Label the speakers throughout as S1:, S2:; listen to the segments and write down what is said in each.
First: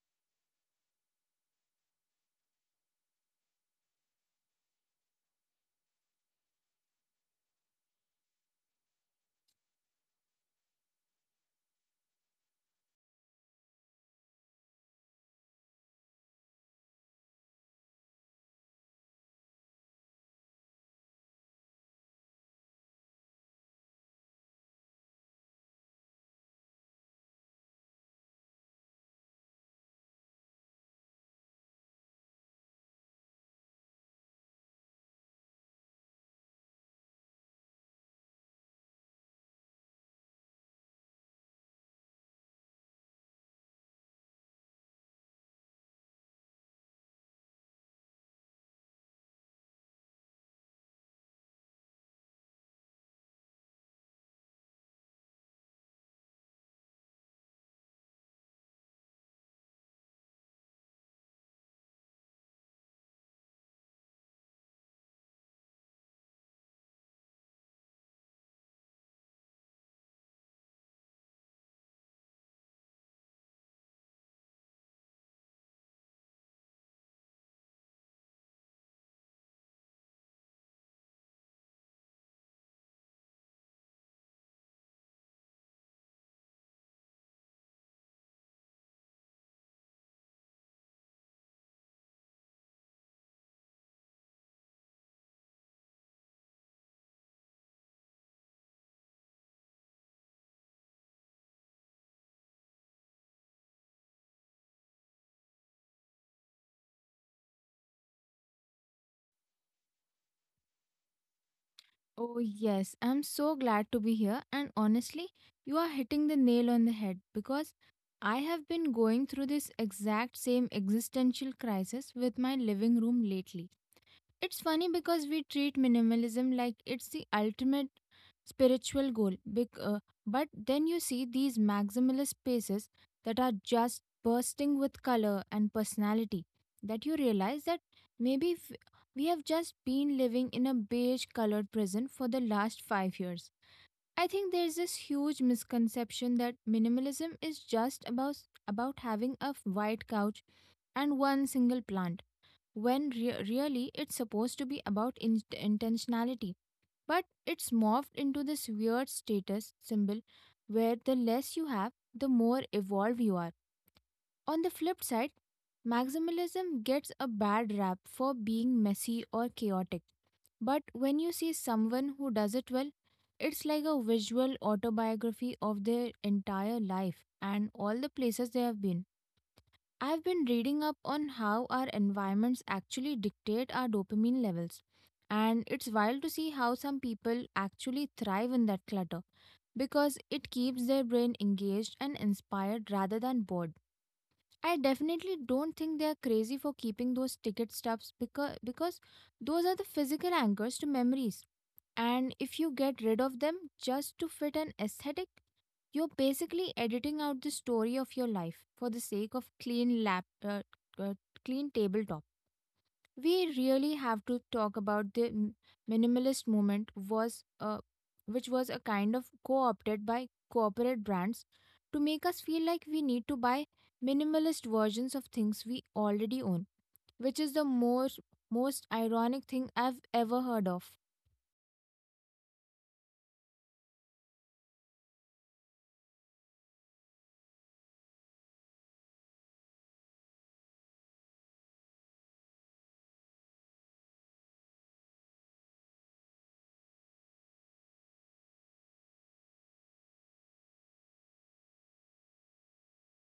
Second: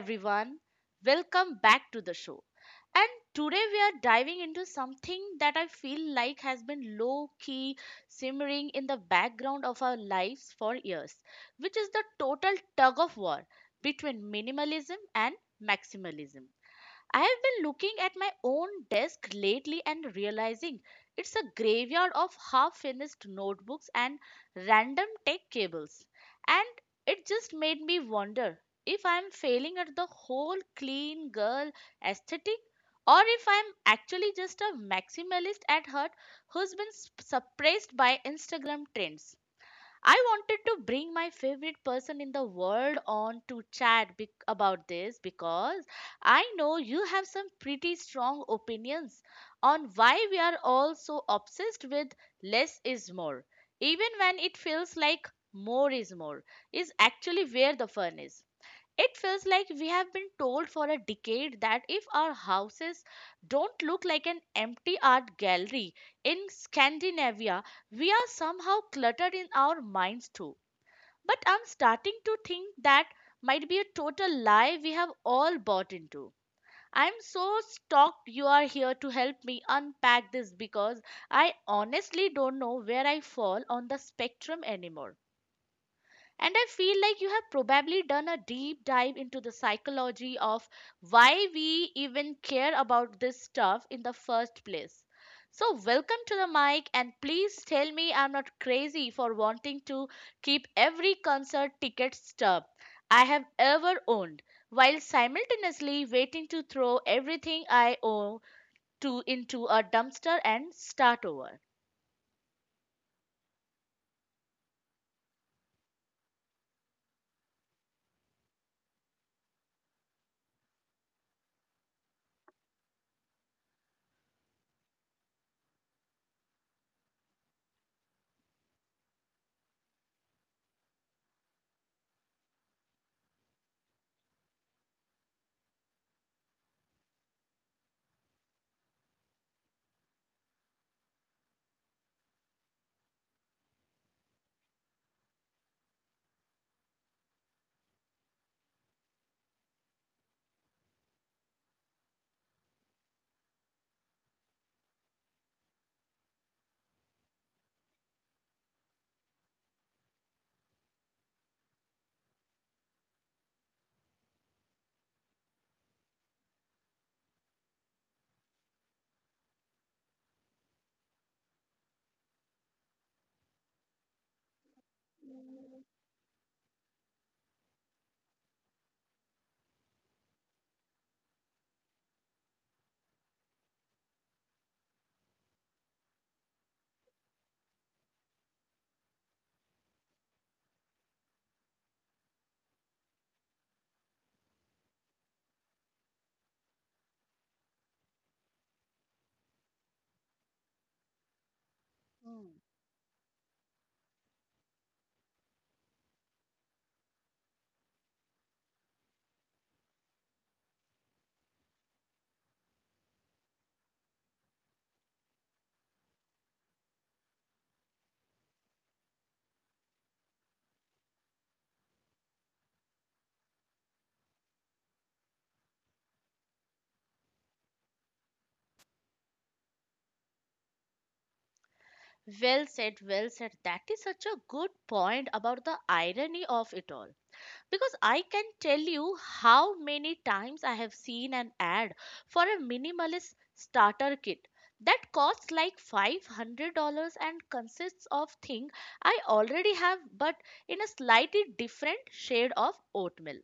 S1: everyone, welcome back to the show. And today we are diving into something that I feel like has been low key simmering in the background of our lives for years, which is the total tug of war between minimalism and maximalism. I have been looking at my own desk lately and realizing it's a graveyard of half finished notebooks and random tech cables. And it just made me wonder if I'm failing at the whole clean girl aesthetic, or if I'm actually just a maximalist at heart who's been suppressed by Instagram trends. I wanted to bring my favorite person in the world on to chat about this because I know you have some pretty strong opinions on why we are all so obsessed with less is more, even when it feels like more, is actually where the fun is. It feels like we have been told for a decade that if our houses don't look like an empty art gallery in Scandinavia, we are somehow cluttered in our minds too. But I'm starting to think that might be a total lie we have all bought into. I'm so stoked you are here to help me unpack this, because I honestly don't know where I fall on the spectrum anymore. And I feel like you have probably done a deep dive into the psychology of why we even care about this stuff in the first place. So, welcome to the mic, and please tell me I'm not crazy for wanting to keep every concert ticket stub I have ever owned while simultaneously waiting to throw everything I owe to into a dumpster and start over.
S2: Oh, yes. I'm so glad to be here. And honestly, you are hitting the nail on the head because I have been going through this exact same existential crisis with my living room lately. It's funny because we treat minimalism like it's the ultimate spiritual goal. But then you see these maximalist spaces that are just bursting with color and personality, that you realize that maybe we have just been living in a beige colored prison for the last 5 years. I think there's this huge misconception that minimalism is just about having a white couch and one single plant when really it's supposed to be about intentionality. But it's morphed into this weird status symbol where the less you have, the more evolved you are. On the flip side, maximalism gets a bad rap for being messy or chaotic. But when you see someone who does it well, it's like a visual autobiography of their entire life and all the places they have been. I've been reading up on how our environments actually dictate our dopamine levels. And it's wild to see how some people actually thrive in that clutter because it keeps their brain engaged and inspired rather than bored. I definitely don't think they're crazy for keeping those ticket stubs because those are the physical anchors to memories. And if you get rid of them just to fit an aesthetic, you're basically editing out the story of your life for the sake of uh, clean tabletop. We really have to talk about the minimalist movement was which was a kind of co-opted by corporate brands to make us feel like we need to buy minimalist versions of things we already own, which is the most ironic thing I've ever heard of.
S1: Well said, well said. That is such a good point about the irony of it all. Because I can tell you how many times I have seen an ad for a minimalist starter kit that costs like $500 and consists of things I already have, but in a slightly different shade of oatmeal.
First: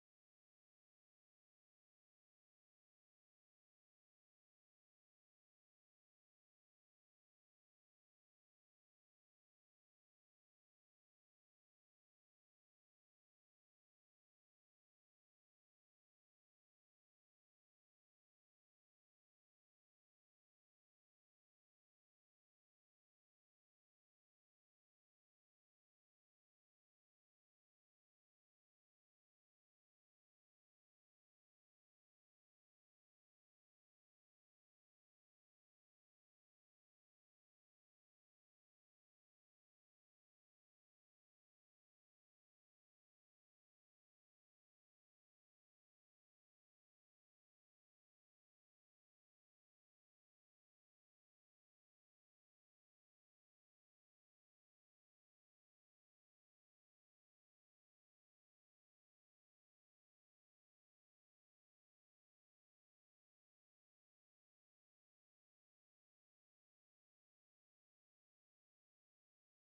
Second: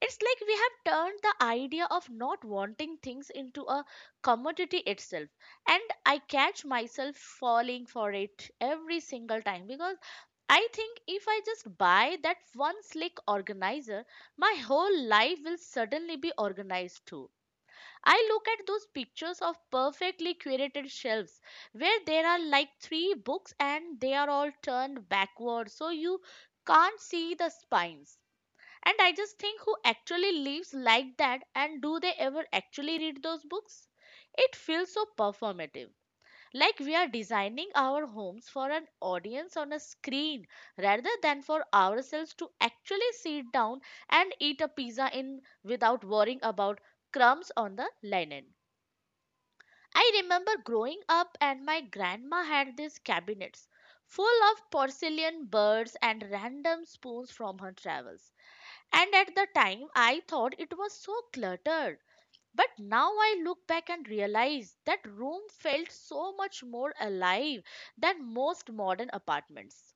S1: It's like we have turned the idea of not wanting things into a commodity itself. And I catch myself falling for it every single time, because I think if I just buy that one slick organizer, my whole life will suddenly be organized too. I look at those pictures of perfectly curated shelves where there are like three books and they are all turned backwards so you can't see the spines. And I just think, who actually lives like that, and do they ever actually read those books? It feels so performative. Like we are designing our homes for an audience on a screen rather than for ourselves to actually sit down and eat a pizza in without worrying about crumbs on the linen. I remember growing up and my grandma had these cabinets full of porcelain birds and random spoons from her travels. And at the time, I thought it was so cluttered. But now I look back and realize that room felt so much more alive than most modern apartments.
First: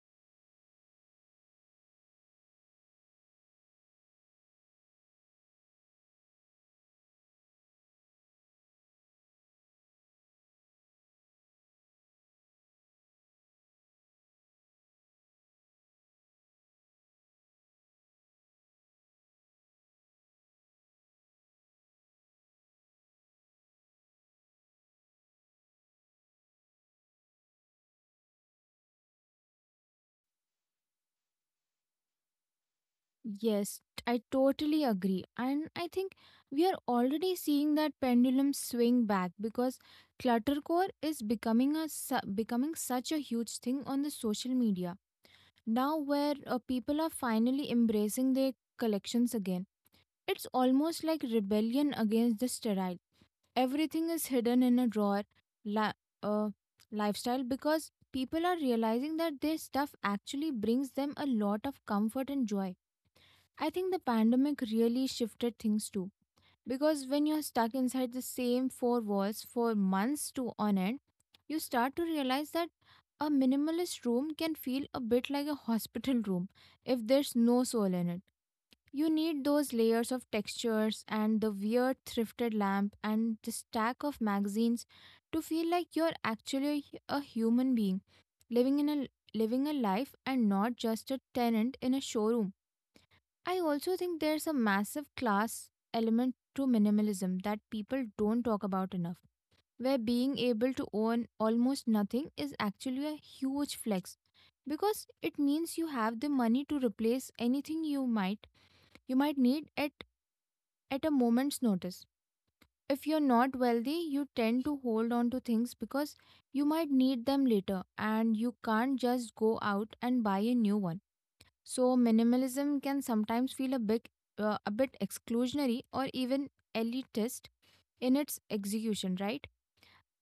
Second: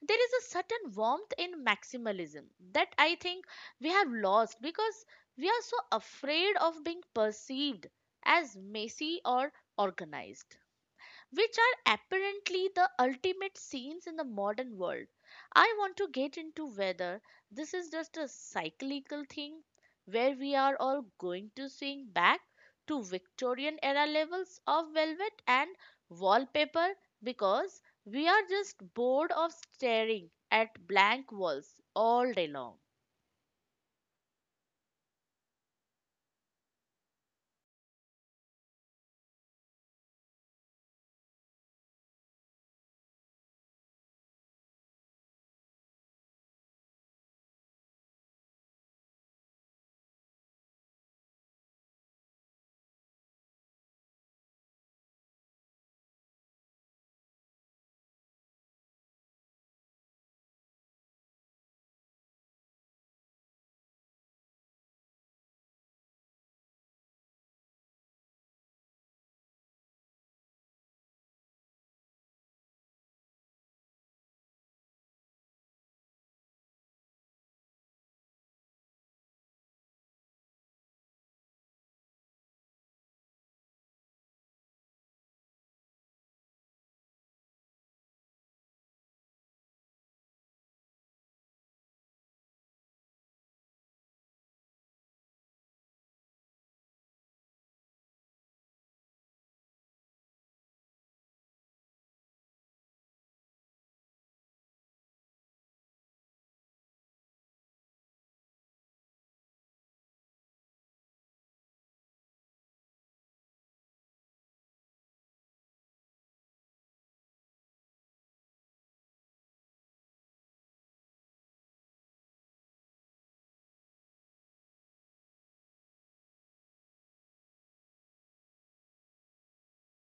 S1: There is a certain warmth in maximalism that I think we have lost, because we are so afraid of being perceived as messy or organized, which are apparently the ultimate scenes in the modern world. I want to get into whether this is just a cyclical thing where we are all going to swing back to Victorian era levels of velvet and wallpaper, because we are just bored of staring at blank walls all day long.
S2: Yes, I totally agree. And I think we are already seeing that pendulum swing back because cluttercore is becoming such a huge thing on the social media now, where people are finally embracing their collections again. It's almost like rebellion against the sterile, Everything is hidden in a drawer li- uh, lifestyle, because people are realizing that their stuff actually brings them a lot of comfort and joy. I think the pandemic really shifted things too, because when you're stuck inside the same four walls for months to on end, you start to realize that a minimalist room can feel a bit like a hospital room if there's no soul in it. You need those layers of textures and the weird thrifted lamp and the stack of magazines to feel like you're actually a human being living in a living a life, and not just a tenant in a showroom. I also think there's a massive class element to minimalism that people don't talk about enough, where being able to own almost nothing is actually a huge flex because it means you have the money to replace anything you might need at a moment's notice. If you're not wealthy, you tend to hold on to things because you might need them later and you can't just go out and buy a new one, so minimalism can sometimes feel a bit exclusionary or even elitist in its execution, right?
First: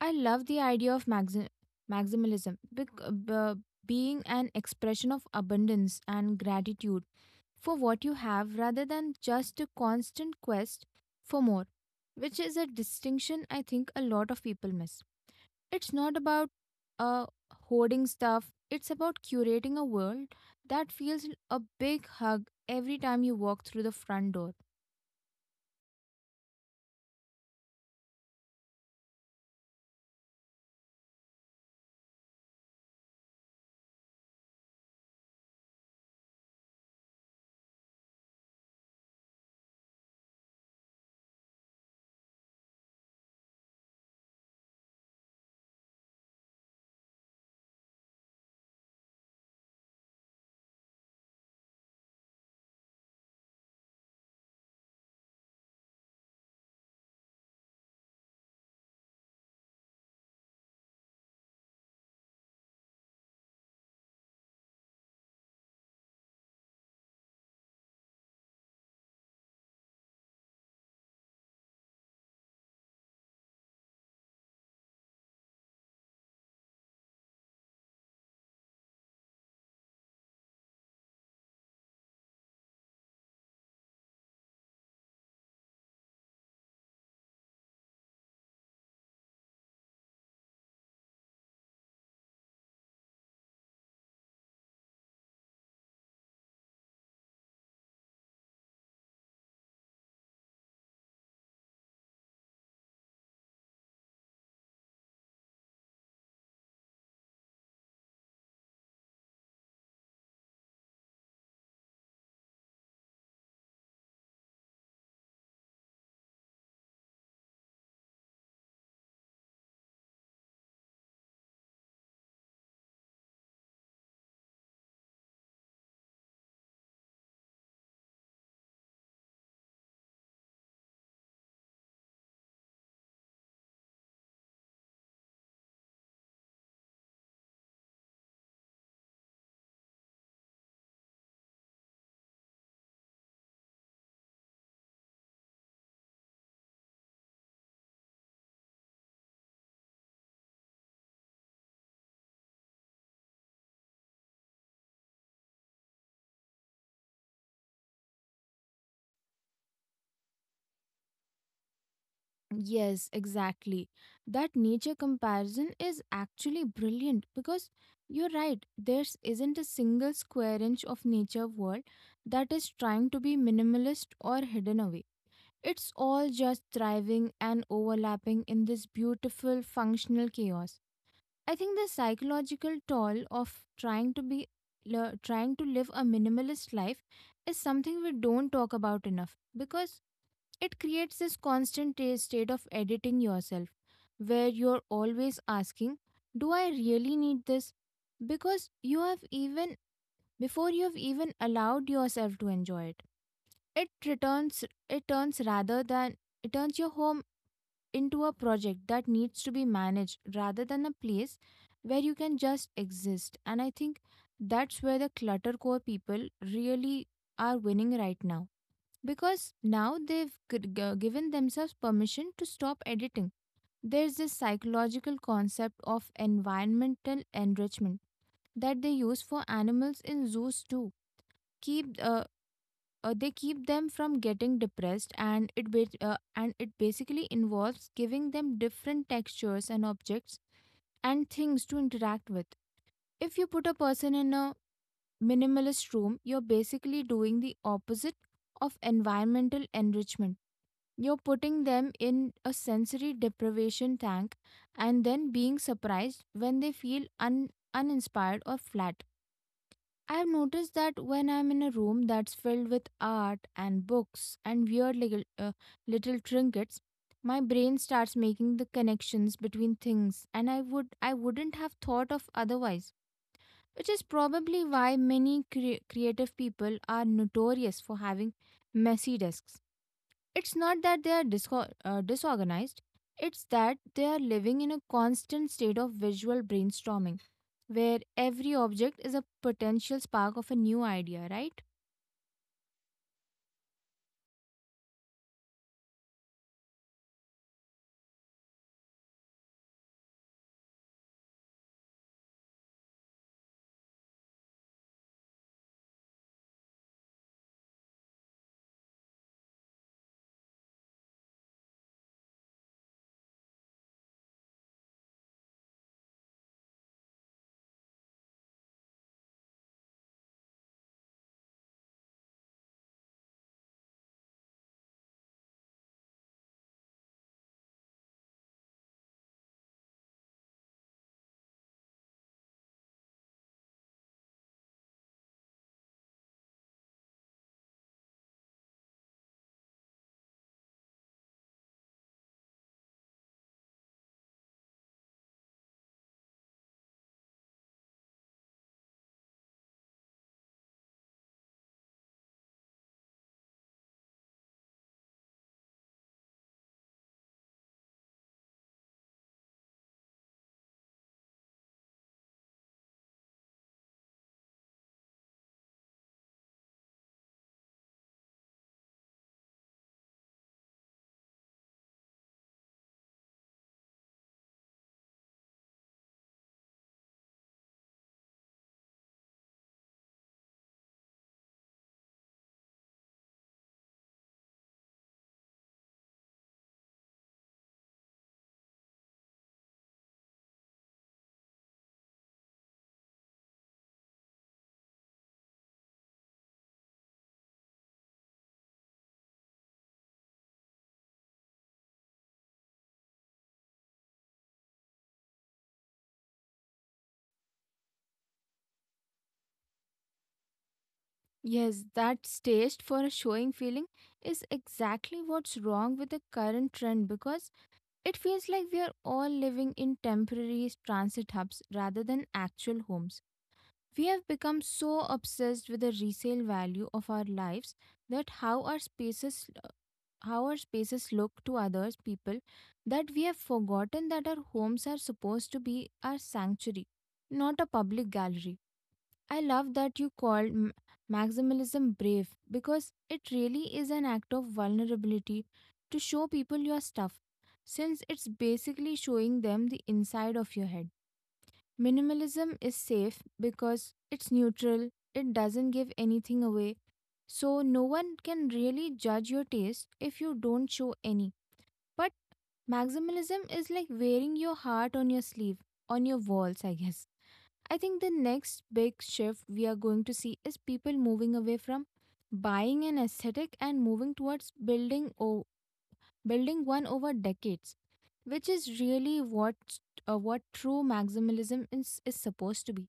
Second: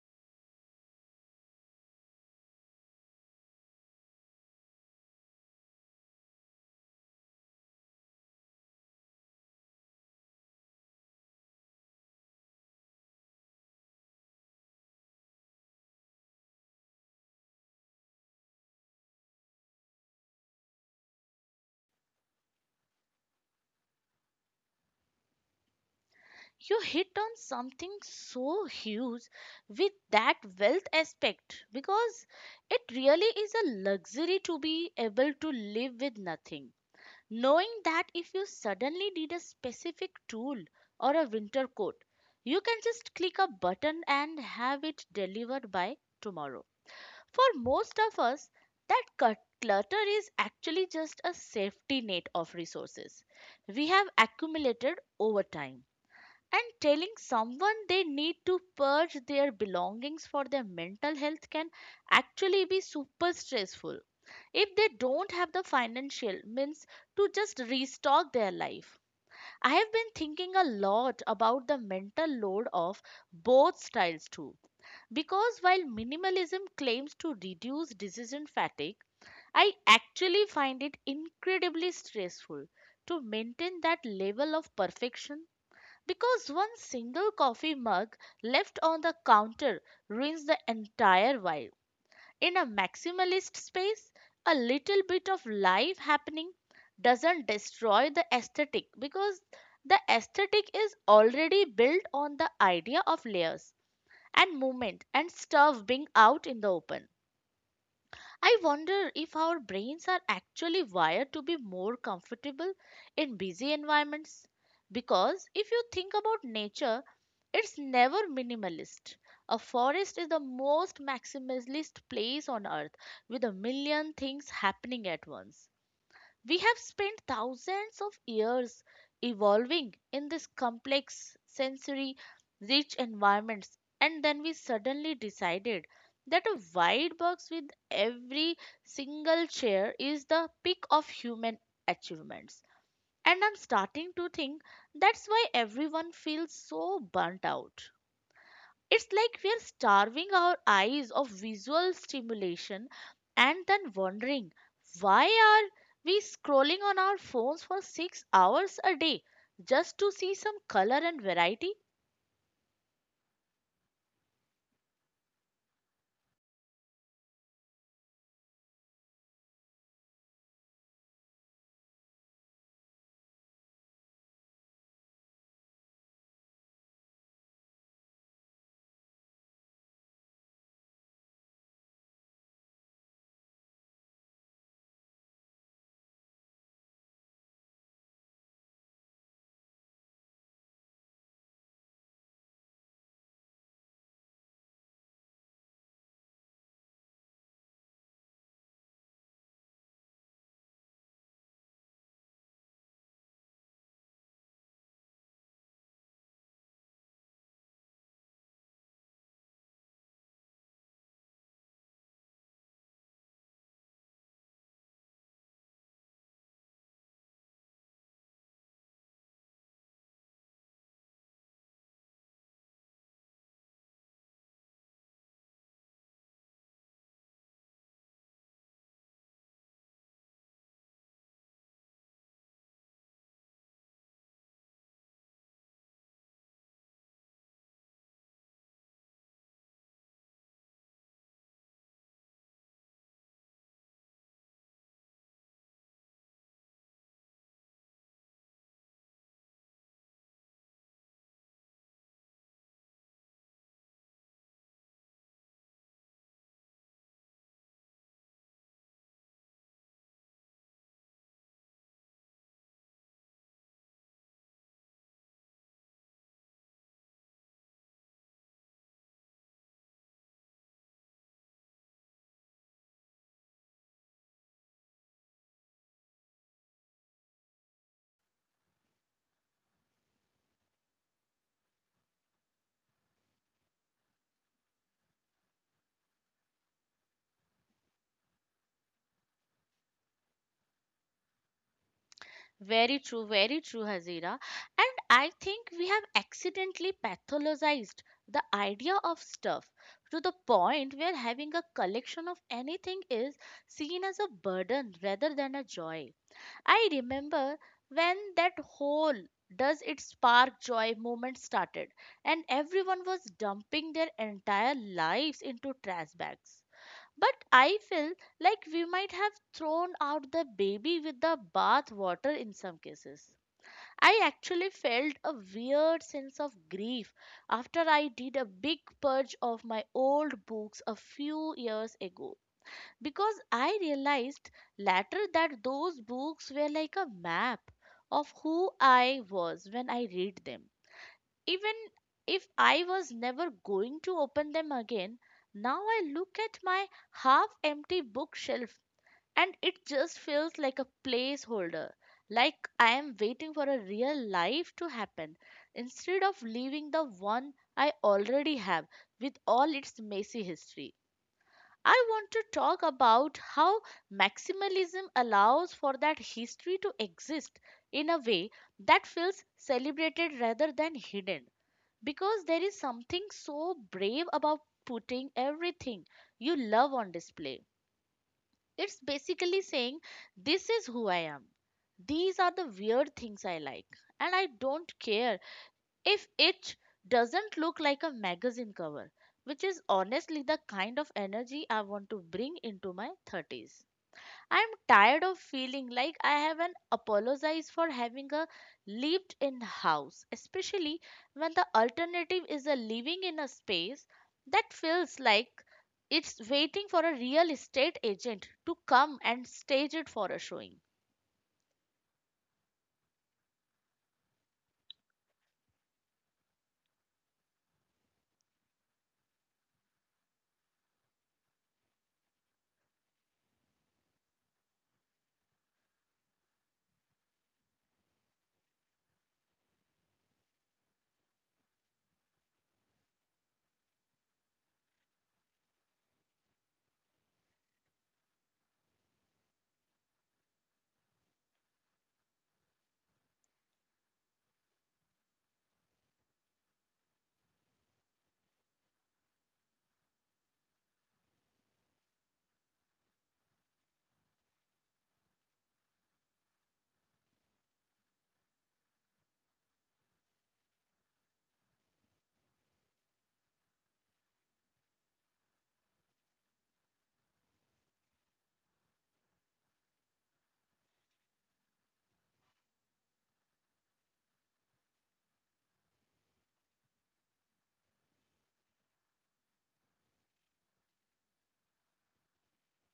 S2: I love the idea of maximalism being an expression of abundance and gratitude for what you have rather than just a constant quest for more, which is a distinction I think a lot of people miss. It's not about uh, hoarding stuff. It's about curating a world that feels a big hug every time you walk through the front door.
S1: You hit on something so huge with that wealth aspect, because it really is a luxury to be able to live with nothing. Knowing that if you suddenly need a specific tool or a winter coat, you can just click a button and have it delivered by tomorrow. For most of us, that clutter is actually just a safety net of resources we have accumulated over time. And telling someone they need to purge their belongings for their mental health can actually be super stressful if they don't have the financial means to just restock their life. I have been thinking a lot about the mental load of both styles too, because while minimalism claims to reduce decision fatigue, I actually find it incredibly stressful to maintain that level of perfection, because one single coffee mug left on the counter ruins the entire vibe. In a maximalist space, a little bit of life happening doesn't destroy the aesthetic, because the aesthetic is already built on the idea of layers and movement and stuff being out in the open. I wonder if our brains are actually wired to be more comfortable in busy environments, because if you think about nature, it's never minimalist. A forest is the most maximalist place on earth, with a million things happening at once. We have spent thousands of years evolving in this complex, sensory rich environments, and then we suddenly decided that a wide box with every single chair is the peak of human achievements. And I'm starting to think that's why everyone feels so burnt out. It's like we're starving our eyes of visual stimulation and then wondering, why are we scrolling on our phones for 6 hours a day just to see some color and variety?
S2: Yes, exactly. That nature comparison is actually brilliant, because you're right, there isn't a single square inch of nature world that is trying to be minimalist or hidden away. It's all just thriving and overlapping in this beautiful, functional chaos. I think the psychological toll of trying to live a minimalist life is something we don't talk about enough, because it creates this constant state of editing yourself, where you're always asking, do I really need this, because you have even before you have even allowed yourself to enjoy it, it returns it turns rather than it turns your home into a project that needs to be managed rather than a place where you can just exist. And I think that's where the cluttercore people really are winning right now, because now they've given themselves permission to stop editing. There's this psychological concept of environmental enrichment that they use for animals in zoos too. Keep they keep them from getting depressed, and it basically involves giving them different textures and objects and things to interact with. If you put a person in a minimalist room, you're basically doing the opposite of environmental enrichment. You're putting them in a sensory deprivation tank and then being surprised when they feel uninspired or flat. I've noticed that when I'm in a room that's filled with art and books and weird little trinkets, my brain starts making the connections between things and I wouldn't have thought of otherwise, which is probably why many creative people are notorious for having messy desks. It's not that they are disorganized, it's that they are living in a constant state of visual brainstorming, where every object is a potential spark of a new idea, right?
S1: Very true, Hazira. And I think we have accidentally pathologized the idea of stuff to the point where having a collection of anything is seen as a burden rather than a joy. I remember when that whole does it spark joy movement started, and everyone was dumping their entire lives into trash bags. But I feel like we might have thrown out the baby with the bath water in some cases. I actually felt a weird sense of grief after I did a big purge of my old books a few years ago, because I realized later that those books were like a map of who I was when I read them. Even if I was never going to open them again, now I look at my half empty bookshelf and it just feels like a placeholder, like I am waiting for a real life to happen instead of leaving the one I already have with all its messy history. I want to talk about how maximalism allows for that history to exist in a way that feels celebrated rather than hidden. Because there is something so brave about putting everything you love on display. It's basically saying, this is who I am. These are the weird things I like. And I don't care if it doesn't look like a magazine cover, which is honestly the kind of energy I want to bring into my 30s. I'm tired of feeling like I haven't apologized for having a lived in house, especially when the alternative is a living in a space that feels like it's waiting for a real estate agent to come and stage it for a showing.
S2: Yes, that taste for a showing feeling is exactly what's wrong with the current trend, because it feels like we are all living in temporary transit hubs rather than actual homes. We have become so obsessed with the resale value of our lives, that how our spaces look to others people, that we have forgotten that our homes are supposed to be our sanctuary, not a public gallery. I love that you called maximalism brave, because it really is an act of vulnerability to show people your stuff, since it's basically showing them the inside of your head. Minimalism is safe because it's neutral. It doesn't give anything away, so no one can really judge your taste if you don't show any. But maximalism is like wearing your heart on your sleeve, on your walls, I guess. I think the next big shift we are going to see is people moving away from buying an aesthetic and moving towards building one over decades, which is really what true maximalism is supposed to be.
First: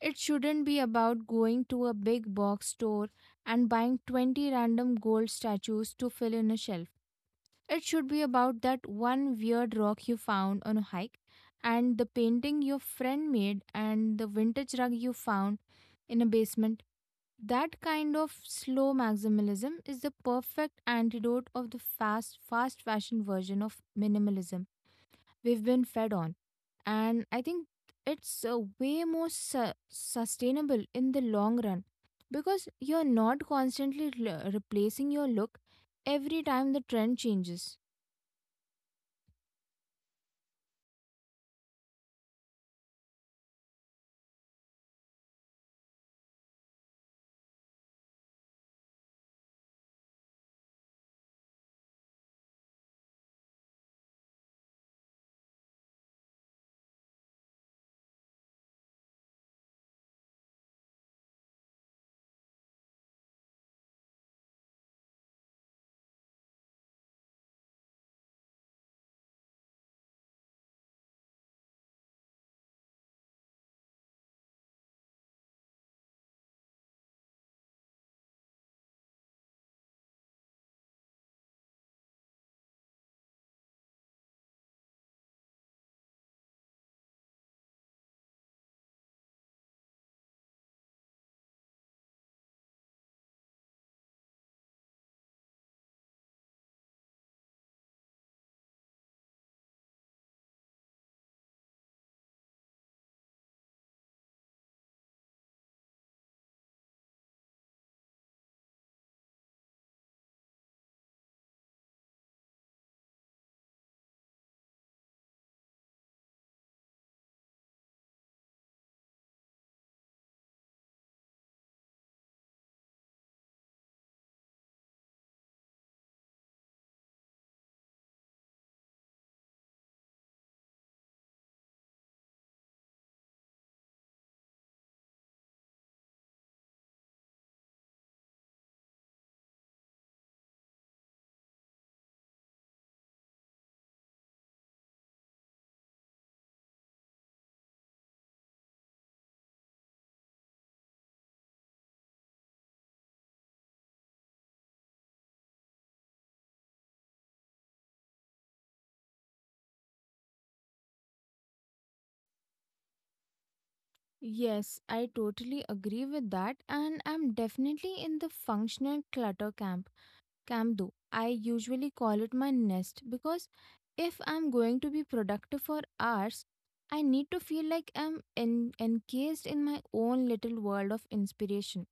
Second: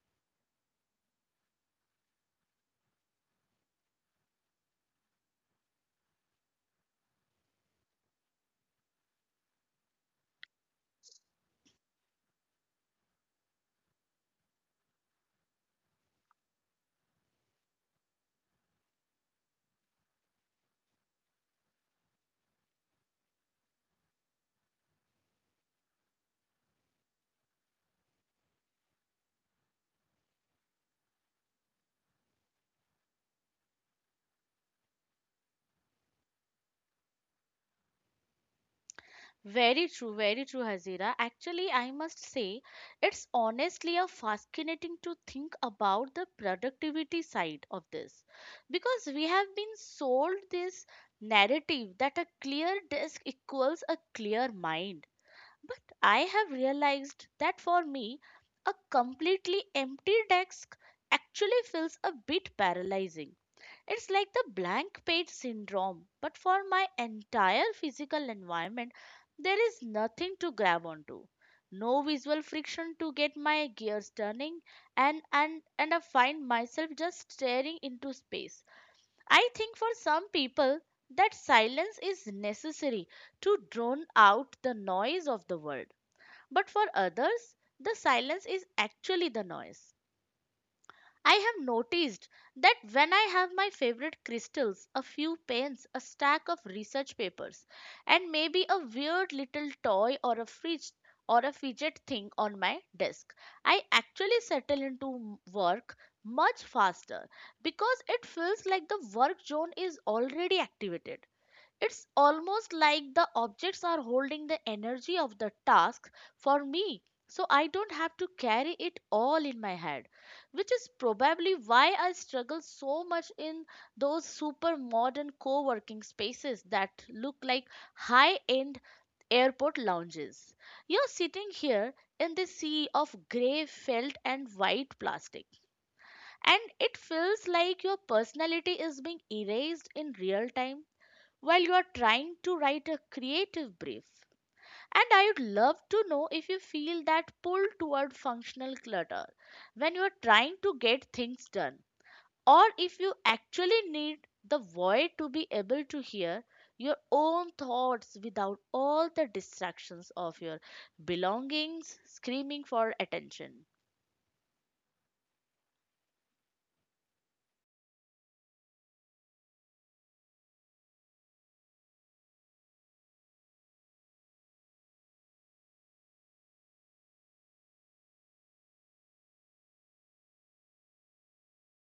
S2: It shouldn't be about going to a big box store and buying 20 random gold statues to fill in a shelf. It should be about that one weird rock you found on a hike, and the painting your friend made, and the vintage rug you found in a basement. That kind of slow maximalism is the perfect antidote of the fast fashion version of minimalism we've been fed on. And I think it's way more sustainable in the long run, because you're not constantly replacing your look every time the trend changes.
S1: Very true, Hazira. Actually, I must say, it's honestly a fascinating to think about the productivity side of this, because we have been sold this narrative that a clear desk equals a clear mind. But I have realized that for me, a completely empty desk actually feels a bit paralyzing. It's like the blank page syndrome, but for my entire physical environment, there is nothing to grab onto. No visual friction to get my gears turning, and I find myself just staring into space. I think for some people, that silence is necessary to drown out the noise of the world. But for others, the silence is actually the noise. I have noticed that when I have my favorite crystals, a few pens, a stack of research papers, and maybe a weird little toy or a fridge or a fidget thing on my desk, I actually settle into work much faster, because it feels like the work zone is already activated. It's almost like the objects are holding the energy of the task for me, so I don't have to carry it all in my head, which is probably why I struggle so much in those super modern co working spaces that look like high end airport lounges. You're sitting here in the sea of grey felt and white plastic, and it feels like your personality is being erased in real time while you are trying to write a creative brief. And I would love to know if you feel that pull toward functional clutter when you are trying to get things done, or if you actually need the void to be able to hear your own thoughts without all the distractions of your belongings screaming for attention.
S2: Yes, I totally agree with that, and I'm definitely in the functional clutter camp, though, I usually call it my nest, because if I'm going to be productive for hours, I need to feel like I'm encased in my own little world of inspiration.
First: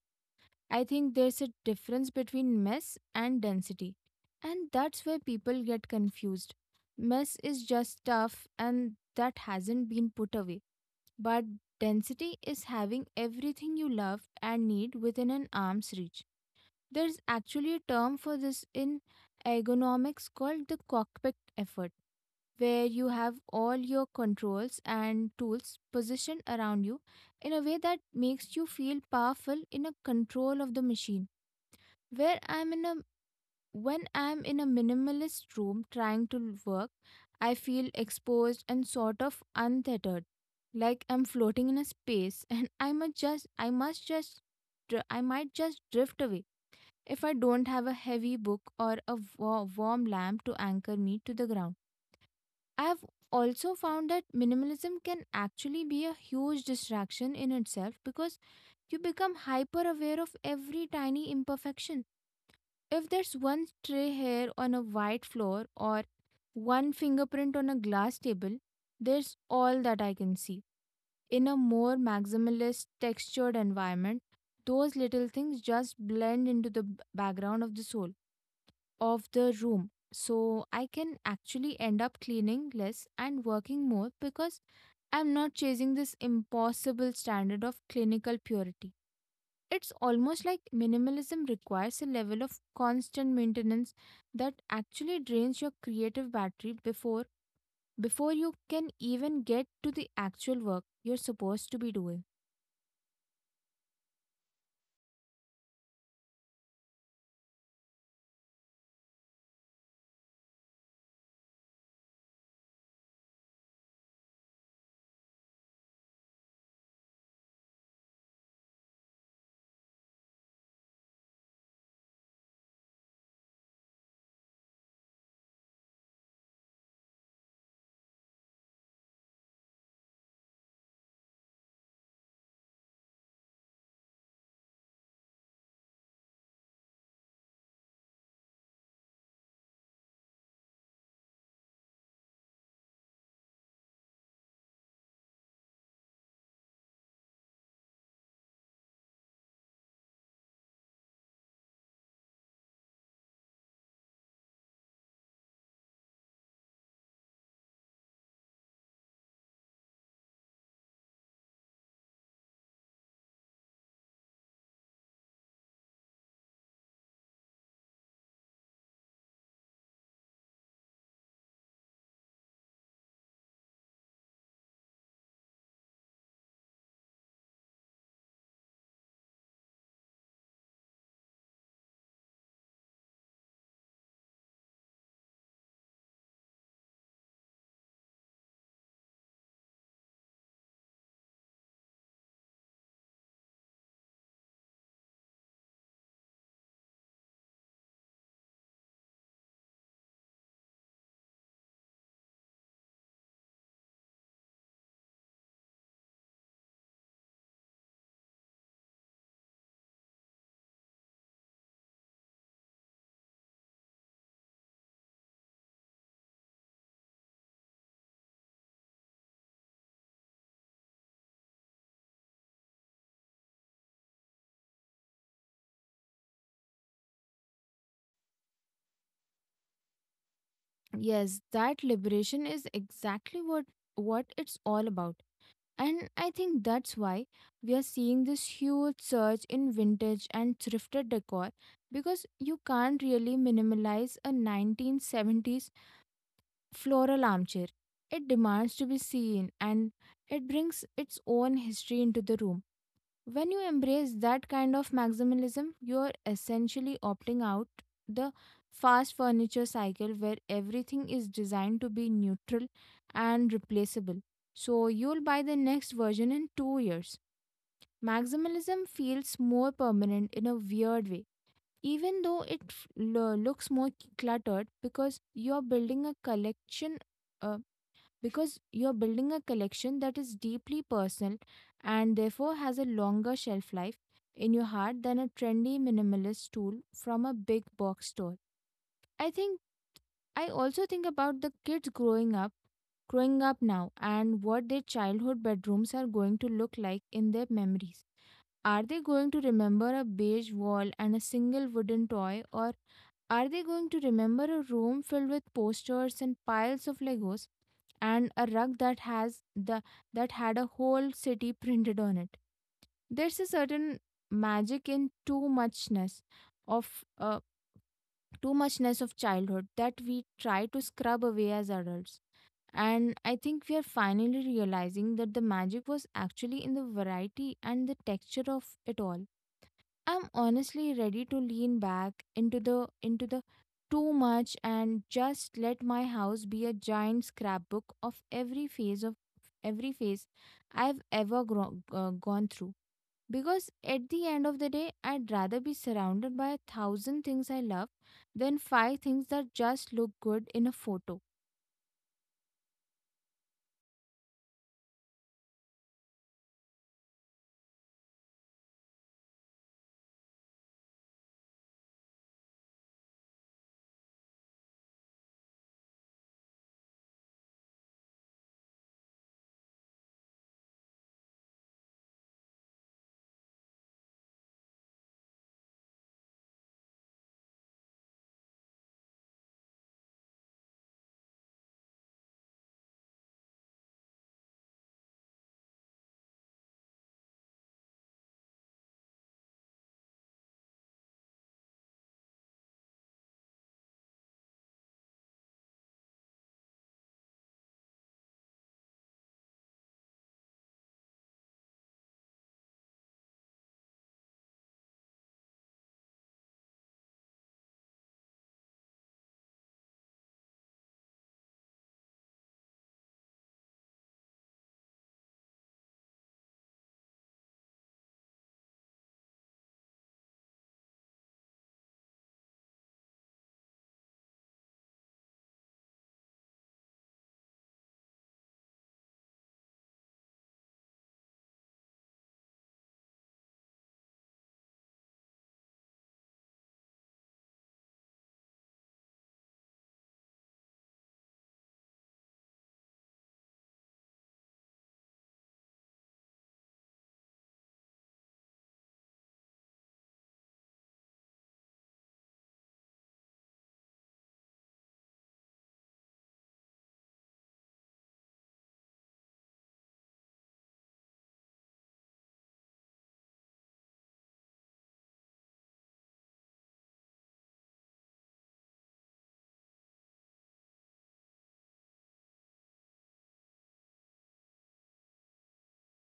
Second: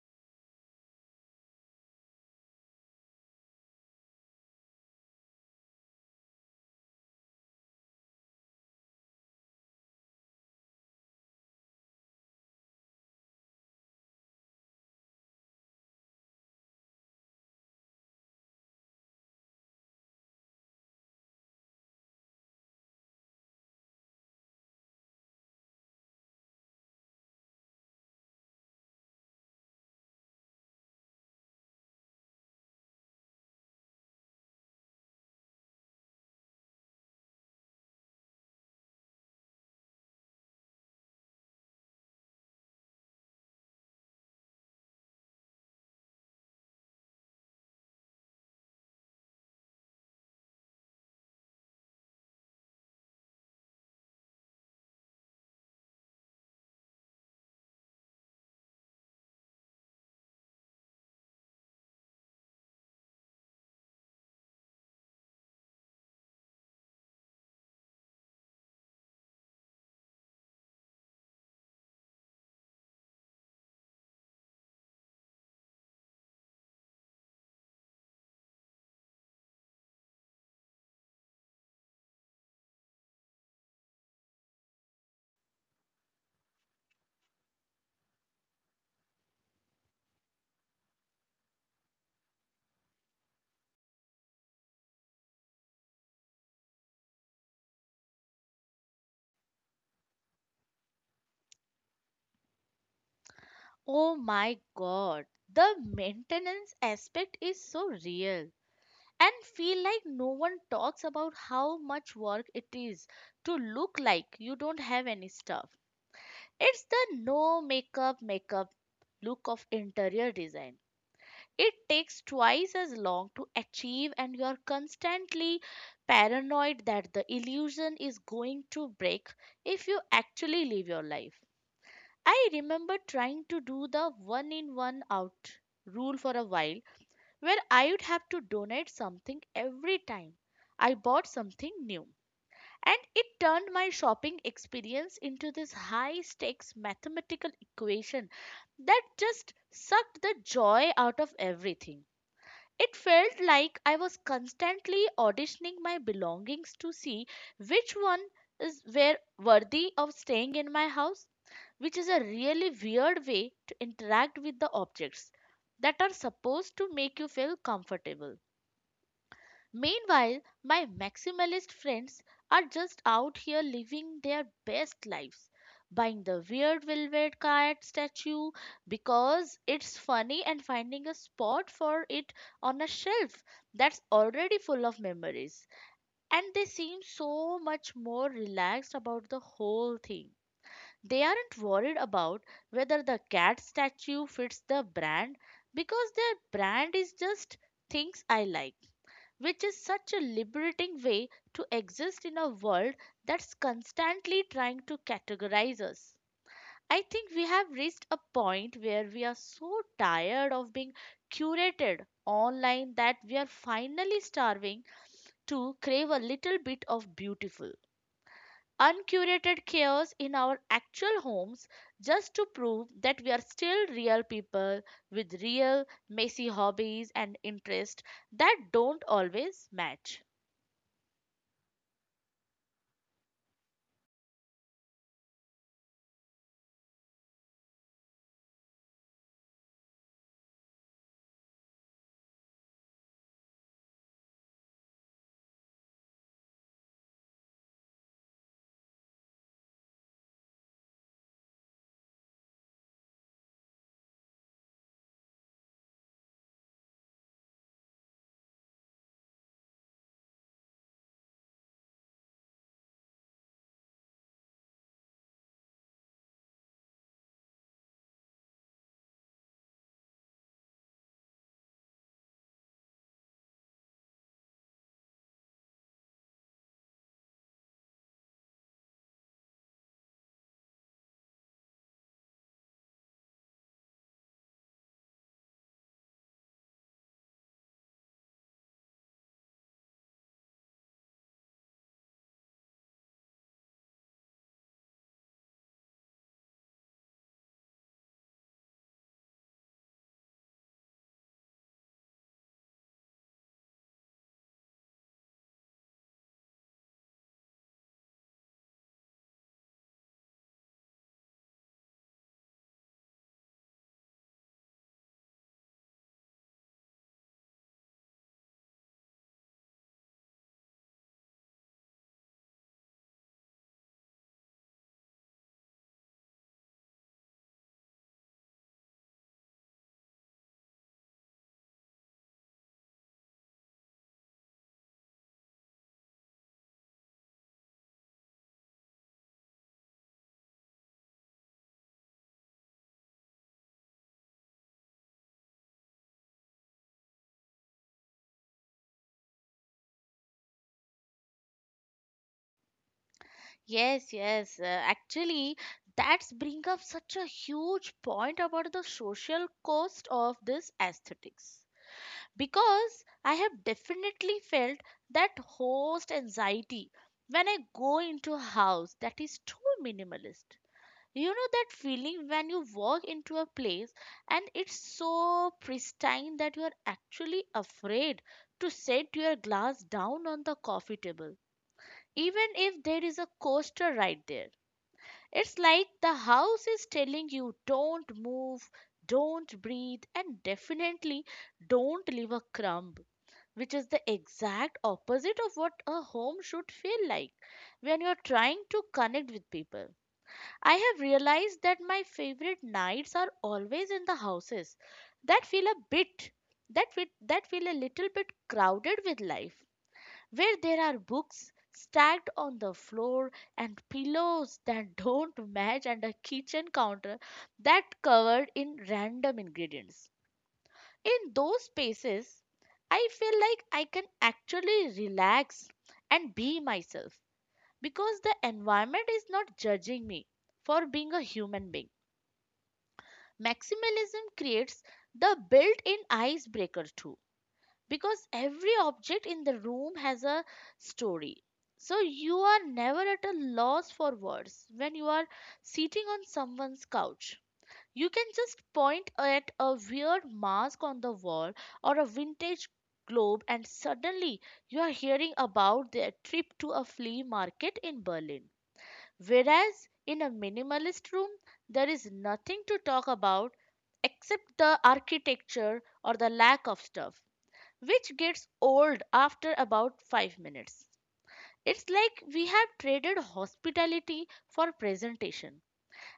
S2: I think there's a difference between mess and density, and that's where people get confused. Mess is just stuff, and that hasn't been put away, but density is having everything you love and need within an arm's reach. There's actually a term for this in ergonomics called the cockpit effect, where you have all your controls and tools positioned around you in a way that makes you feel powerful, in a control of the machine. Where I'm in a When I'm in a minimalist room trying to work, I feel exposed and sort of untethered, like I'm floating in a space and I might just drift away if I don't have a heavy book or a warm lamp to anchor me to the ground. I've also found that minimalism can actually be a huge distraction in itself, because you become hyper aware of every tiny imperfection. If there's one stray hair on a white floor or one fingerprint on a glass table, there's all that I can see. In a more maximalist, textured environment, those little things just blend into the background of the soul, of the room. So I can actually end up cleaning less and working more, because I'm not chasing this impossible standard of clinical purity. It's almost like minimalism requires a level of constant maintenance that actually drains your creative battery before you can even get to the actual work you're supposed to be doing.
S1: Oh my god, the maintenance aspect is so real. And feel like no one talks about how much work it is to look like you don't have any stuff. It's the no makeup makeup look of interior design. It takes twice as long to achieve, and you're constantly paranoid that the illusion is going to break if you actually live your life. I remember trying to do the one in one out rule for a while where I would have to donate something every time I bought something new. And it turned my shopping experience into this high stakes mathematical equation that just sucked the joy out of everything. It felt like I was constantly auditioning my belongings to see which one is were worthy of staying in my house, which is a really weird way to interact with the objects that are supposed to make you feel comfortable. Meanwhile, my maximalist friends are just out here living their best lives, buying the weird velvet cat statue because it's funny and finding a spot for it on a shelf that's already full of memories. And they seem so much more relaxed about the whole thing. They aren't worried about whether the cat statue fits the brand because their brand is just things I like, which is such a liberating way to exist in a world that's constantly trying to categorize us. I think we have reached a point where we are so tired of being curated online that we are finally starving to crave a little bit of beautiful, uncurated chaos in our actual homes, just to prove that we are still real people with real, messy hobbies and interests that don't always match.
S2: Yes, that liberation is exactly what it's all about. And I think that's why we are seeing this huge surge in vintage and thrifted decor because you can't really minimalize a 1970s floral armchair. It demands to be seen and it brings its own history into the room. When you embrace that kind of maximalism, you're essentially opting out the fast furniture cycle where everything is designed to be neutral and replaceable. So you'll buy the next version in 2 years. Maximalism feels more permanent in a weird way even though it looks more cluttered because you're building a collection uh, because you're building a collection that is deeply personal and therefore has a longer shelf life in your heart than a trendy minimalist tool from a big box store. I think I also think about the kids growing up now and what their childhood bedrooms are going to look like in their memories. Are they going to remember a beige wall and a single wooden toy, or are they going to remember a room filled with posters and piles of Legos, and a rug that has the that had a whole city printed on it? There's a certain magic in too muchness of uh, too muchness of childhood that we try to scrub away as adults. And I think we are finally realizing that the magic was actually in the variety and the texture of it all. I'm honestly ready to lean back into the too much and just let my house be a giant scrapbook of every phase I've ever gone through. Because at the end of the day, I'd rather be surrounded by a thousand things I love than five things that just look good in a photo.
S1: Yes, yes. Actually, that's bring up such a huge point about the social cost of this aesthetics. Because I have definitely felt that host anxiety when I go into a house that is too minimalist. You know that feeling when you walk into a place and it's so pristine that you are actually afraid to set your glass down on the coffee table, even if there is a coaster right there? It's like the house is telling you: don't move, don't breathe, and definitely don't leave a crumb, which is the exact opposite of what a home should feel like when you're trying to connect with people. I have realized that my favorite nights are always in the houses that feel a little bit crowded with life, where there are books stacked on the floor and pillows that don't match, and a kitchen counter that covered in random ingredients. In those spaces, I feel like I can actually relax and be myself, because the environment is not judging me for being a human being. Maximalism creates the built-in icebreaker too, because every object in the room has a story. So you are never at a loss for words when you are sitting on someone's couch. You can just point at a weird mask on the wall or a vintage globe, and suddenly you are hearing about their trip to a flea market in Berlin. Whereas in a minimalist room, there is nothing to talk about except the architecture or the lack of stuff, which gets old after about 5 minutes. It's like we have traded hospitality for presentation.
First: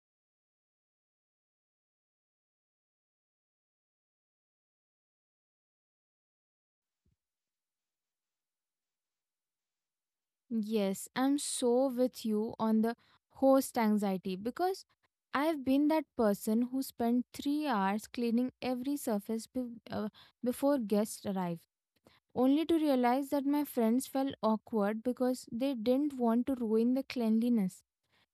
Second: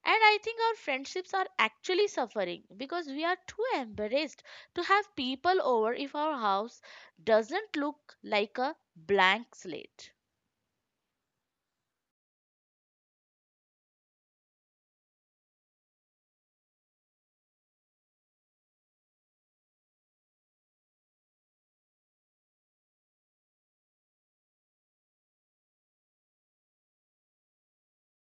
S1: And I think our friendships are actually suffering because we are too embarrassed to have people over if our house doesn't look like a blank slate.
S2: Yes, I'm so with you on the host anxiety because I've been that person who spent 3 hours cleaning every surface before guests arrived, only to realize that my friends felt awkward because they didn't want to ruin the cleanliness.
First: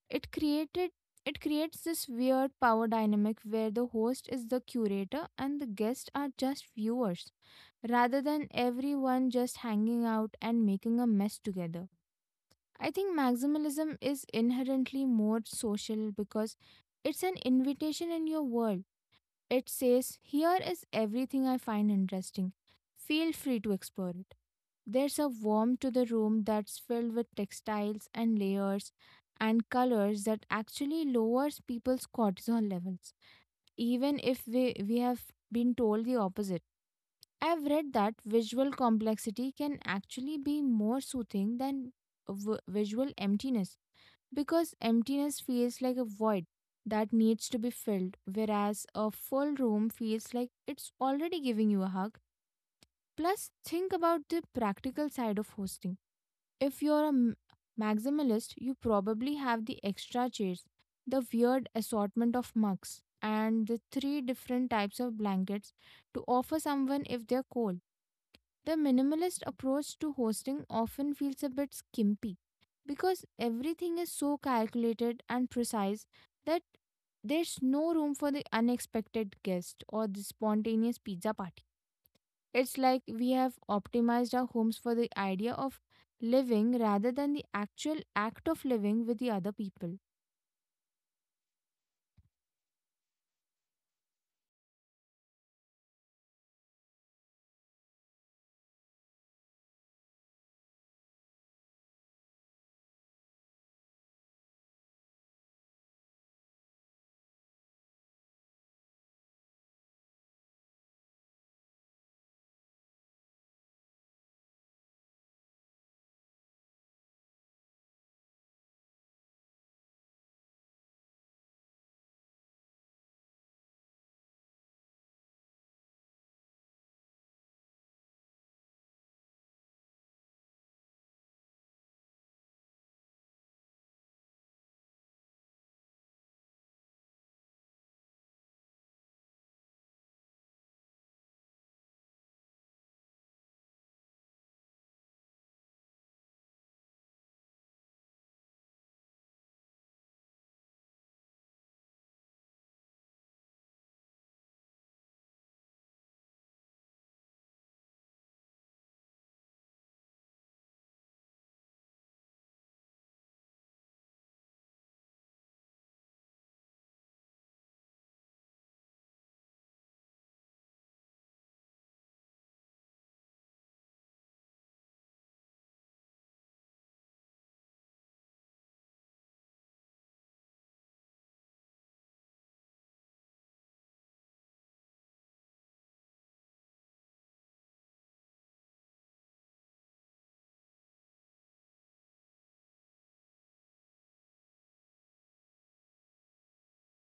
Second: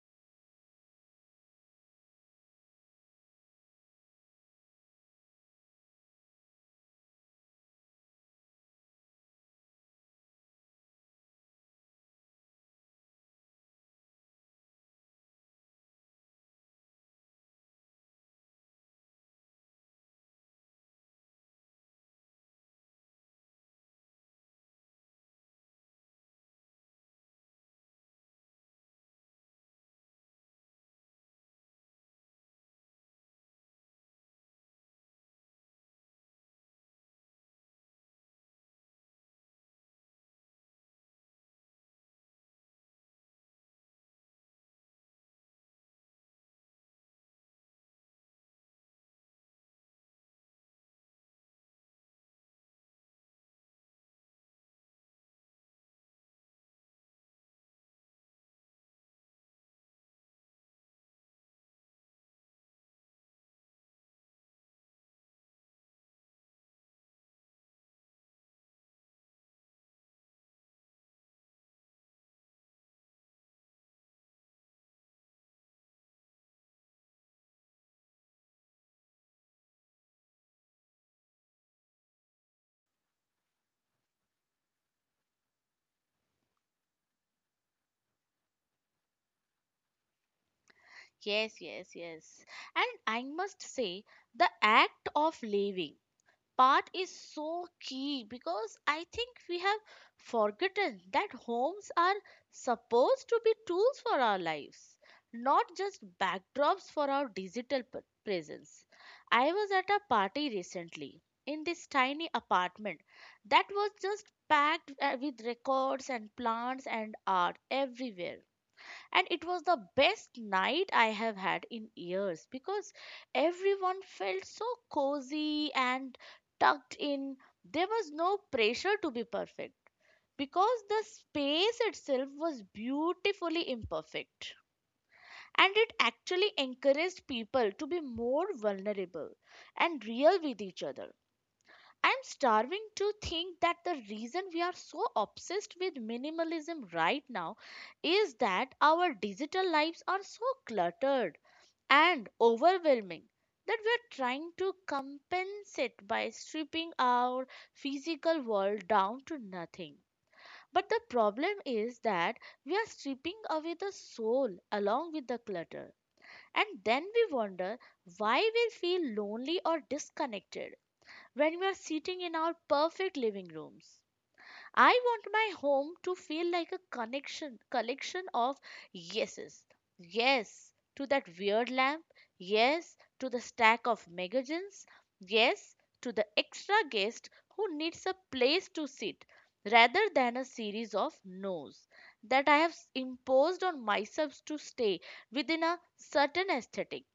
S2: It created it creates this weird power dynamic where the host is the curator and the guests are just viewers, rather than everyone just hanging out and making a mess together. I think maximalism is inherently more social because it's an invitation in your world. It says, "Here is everything I find interesting. Feel free to explore it." There's a warmth to the room that's filled with textiles and layers and colors that actually lowers people's cortisol levels, even if we have been told the opposite. I've read that visual complexity can actually be more soothing than visual emptiness because emptiness feels like a void that needs to be filled, whereas a full room feels like it's already giving you a hug. Plus, think about the practical side of hosting. If you're a maximalist, you probably have the extra chairs, the weird assortment of mugs, and the three different types of blankets to offer someone if they're cold. The minimalist approach to hosting often feels a bit skimpy because everything is so calculated and precise that there's no room for the unexpected guest or the spontaneous pizza party. It's like we have optimized our homes for the idea of living rather than the actual act of living with the other people.
S1: Yes, yes, yes. And I must say, the act of leaving part is so key, because I think we have forgotten that homes are supposed to be tools for our lives, not just backdrops for our digital presence. I was at a party recently in this tiny apartment that was just packed with records and plants and art everywhere, and it was the best night I have had in years, because everyone felt so cozy and tucked in. There was no pressure to be perfect because the space itself was beautifully imperfect. And it actually encouraged people to be more vulnerable and real with each other. I'm starving to think that the reason we are so obsessed with minimalism right now is that our digital lives are so cluttered and overwhelming that we're trying to compensate by stripping our physical world down to nothing. But the problem is that we are stripping away the soul along with the clutter. And then we wonder why we feel lonely or disconnected when we are sitting in our perfect living rooms. I want my home to feel like a connection collection of yeses. Yes to that weird lamp, yes to the stack of magazines, yes to the extra guest who needs a place to sit, rather than a series of no's that I have imposed on myself to stay within a certain aesthetic.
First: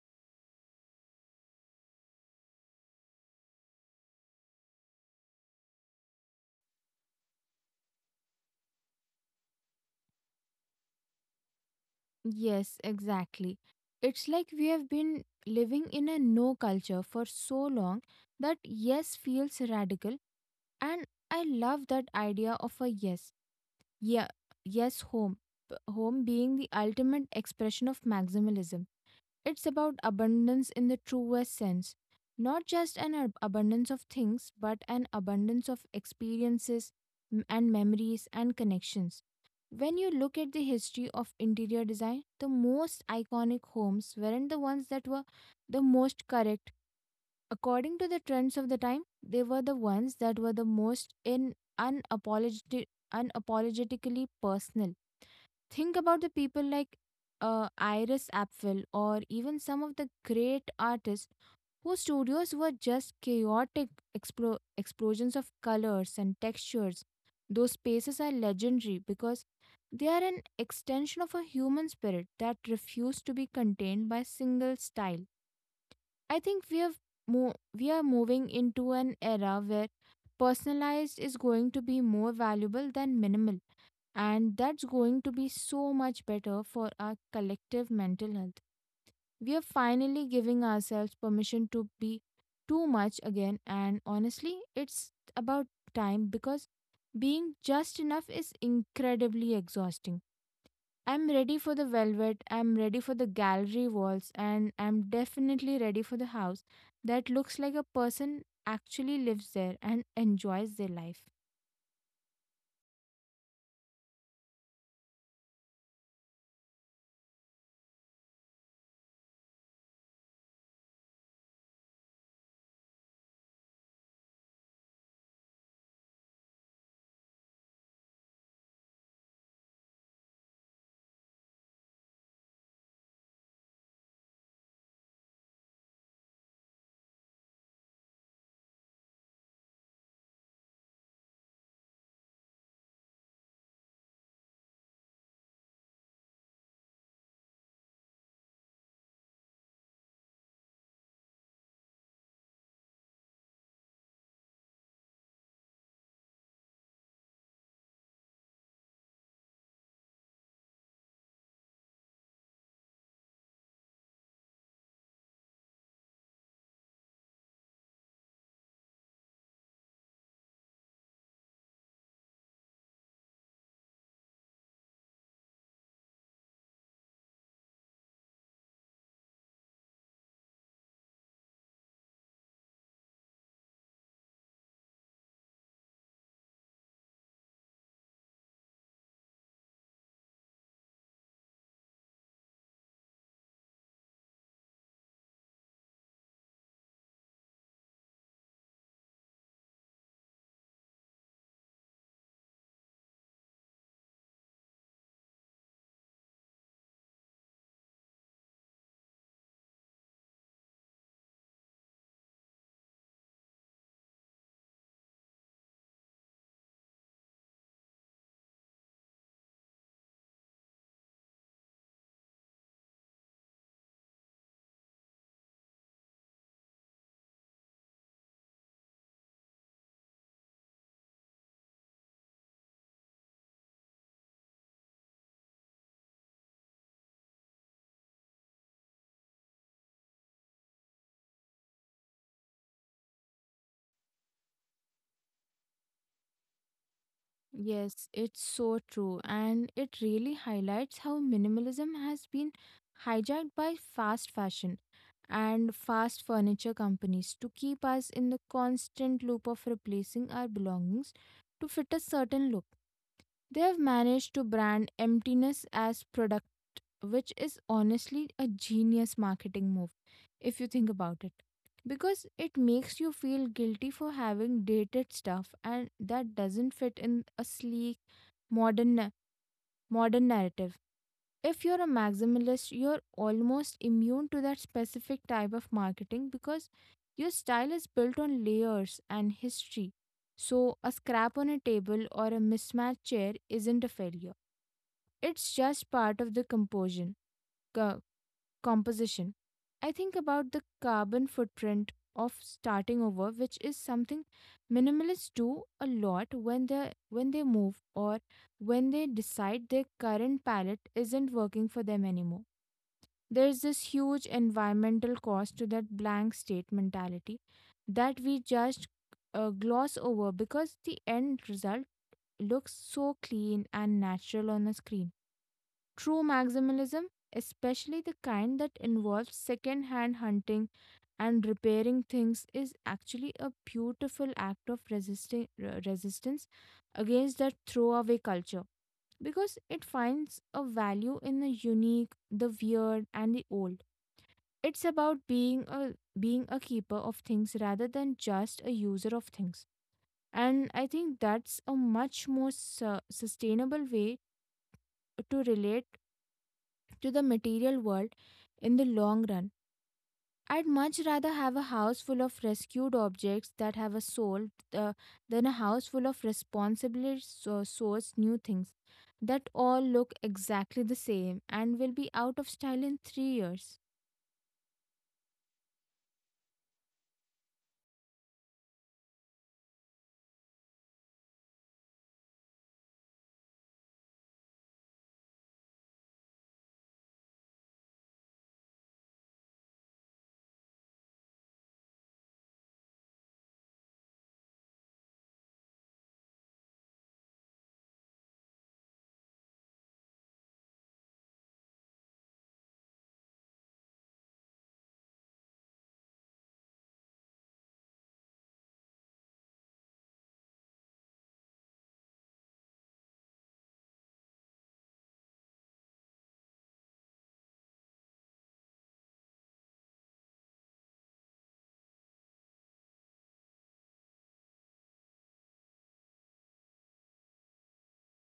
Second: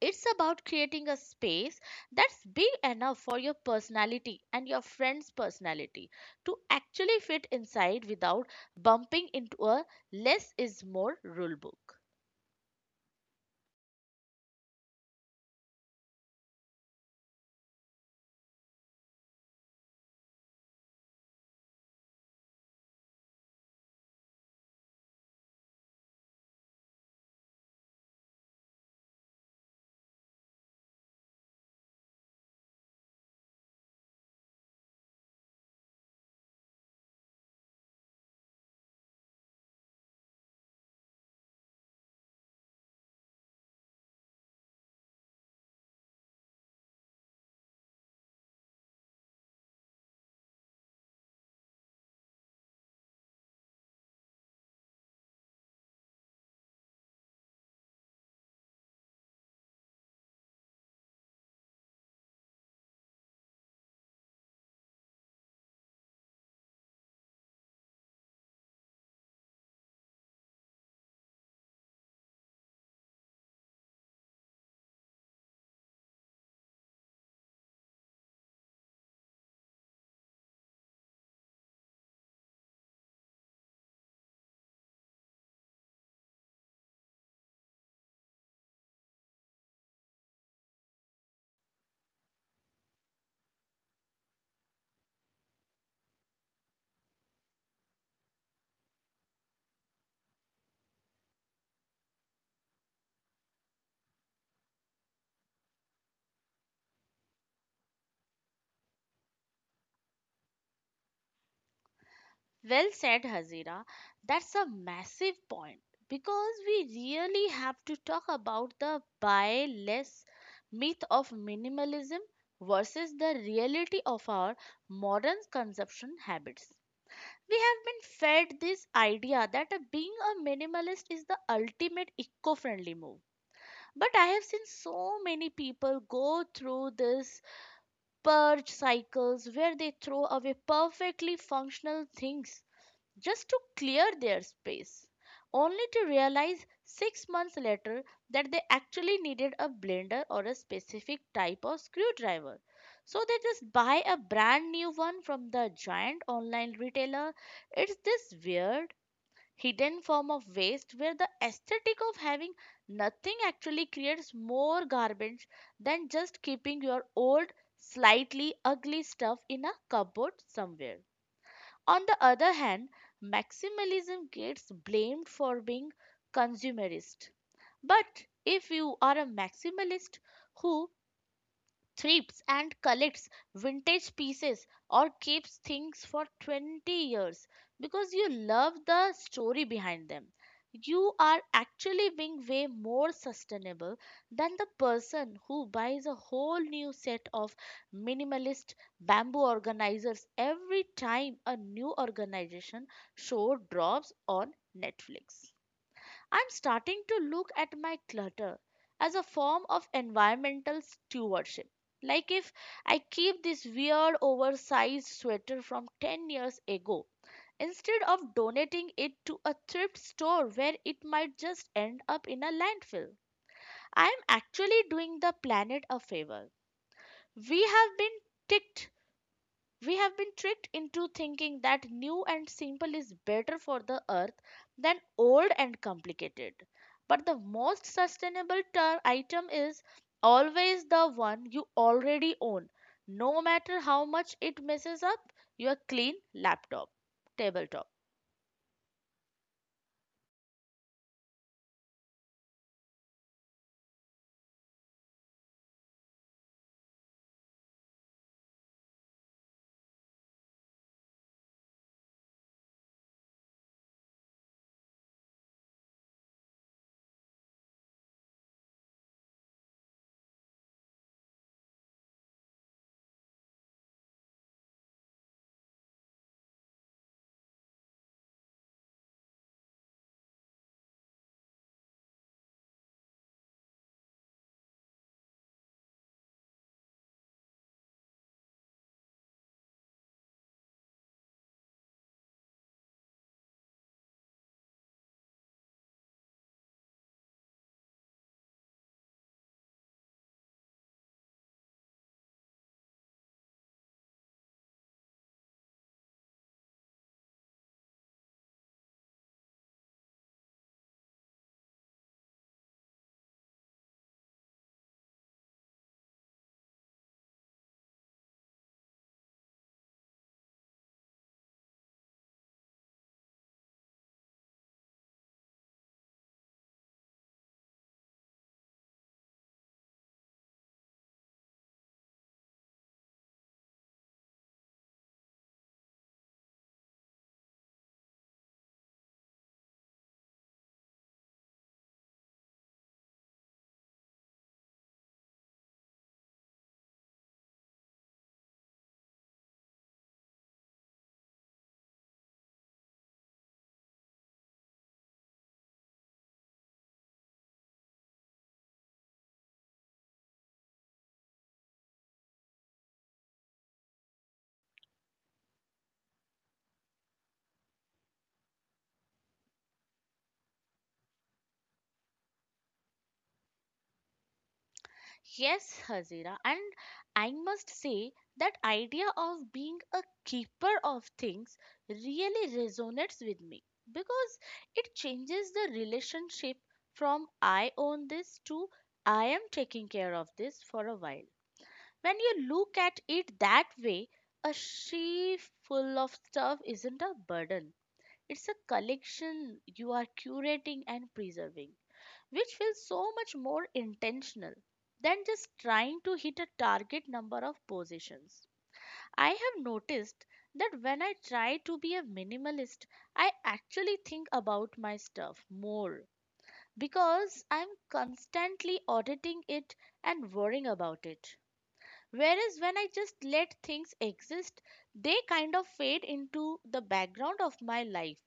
S1: It's about creating a space that's big enough for your personality and your friend's personality to actually fit inside without bumping into a less is more rule book.
S2: Yes, exactly. It's like we have been living in a no culture for so long that yes feels radical, and I love that idea of a yes, yeah, yes home. Home being the ultimate expression of maximalism, it's about abundance in the truest sense, not just an abundance of things but an abundance of experiences and memories and connections. When you look at the history of interior design, the most iconic homes weren't the ones that were the most correct according to the trends of the time. They were the ones that were the most unapologeti- unapologetically personal. Think about the people like Iris Apfel or even some of the great artists whose studios were just chaotic explosions of colors and textures. Those spaces are legendary because they are an extension of a human spirit that refused to be contained by single style. I think we have mo- We are moving into an era where personalized is going to be more valuable than minimal, and that's going to be so much better for our collective mental health. We are finally giving ourselves permission to be too much again, and honestly it's about time because being just enough is incredibly exhausting. I'm ready for the velvet, I'm ready for the gallery walls, and I'm definitely ready for the house that looks like a person actually lives there and enjoys their life.
S1: Well said, Hazira. That's a massive point because we really have to talk about the buy less myth of minimalism versus the reality of our modern consumption habits. We have been fed this idea that being a minimalist is the ultimate eco friendly move. But I have seen so many people go through this purge cycles where they throw away perfectly functional things just to clear their space, only to realize 6 months later that they actually needed a blender or a specific type of screwdriver. So they just buy a brand new one from the giant online retailer. It's this weird, hidden form of waste where the aesthetic of having nothing actually creates more garbage than just keeping your old, slightly ugly stuff in a cupboard somewhere. On the other hand, maximalism gets blamed for being consumerist. But if you are a maximalist who thrips and collects vintage pieces or keeps things for 20 years because you love the story behind them. You are actually being way more sustainable than the person who buys a whole new set of minimalist bamboo organizers every time a new organization show drops on Netflix. I'm starting to look at my clutter as a form of environmental stewardship. Like, if I keep this weird oversized sweater from 10 years ago, instead of donating it to a thrift store where it might just end up in a landfill, I am actually doing the planet a favor. We have been ticked tricked into thinking that new and simple is better for the earth than old and complicated. But the most sustainable item is always the one you already own, no matter how much it messes up your clean laptop, tabletop.
S2: Yes, it's so true, and it really highlights how minimalism has been hijacked by fast fashion and fast furniture companies to keep us in the constant loop of replacing our belongings to fit a certain look. They have managed to brand emptiness as productivity, which is honestly a genius marketing move if you think about it. Because it makes you feel guilty for having dated stuff and that doesn't fit in a sleek modern na- modern narrative. If you're a maximalist, you're almost immune to that specific type of marketing because your style is built on layers and history. So a scrap on a table or a mismatched chair isn't a failure. It's just part of the composition. I think about the carbon footprint of starting over, which is something minimalists do a lot when they move or when they decide their current palette isn't working for them anymore. There's this huge environmental cost to that blank state mentality that we just gloss over because the end result looks so clean and natural on a screen. True maximalism, especially the kind that involves second hand hunting and repairing things, is actually a beautiful act of resistance against that throwaway culture because it finds a value in the unique, the weird, and the old. It's about being a keeper of things rather than just a user of things. And I think that's a much more sustainable way to relate to the material world in the long run. I'd much rather have a house full of rescued objects that have a soul uh, than a house full of responsibly sourced new things that all look exactly the same and will be out of style in 3 years.
S1: Yes, Hazira, and I must say that idea of being a keeper of things really resonates with me, because it changes the relationship from I own this to I am taking care of this for a while. When you look at it that way, a sheaf full of stuff isn't a burden. It's a collection you are curating and preserving, which feels so much more intentional than just trying to hit a target number of positions. I have noticed that when I try to be a minimalist, I actually think about my stuff more because I'm constantly auditing it and worrying about it. Whereas when I just let things exist, they kind of fade into the background of my life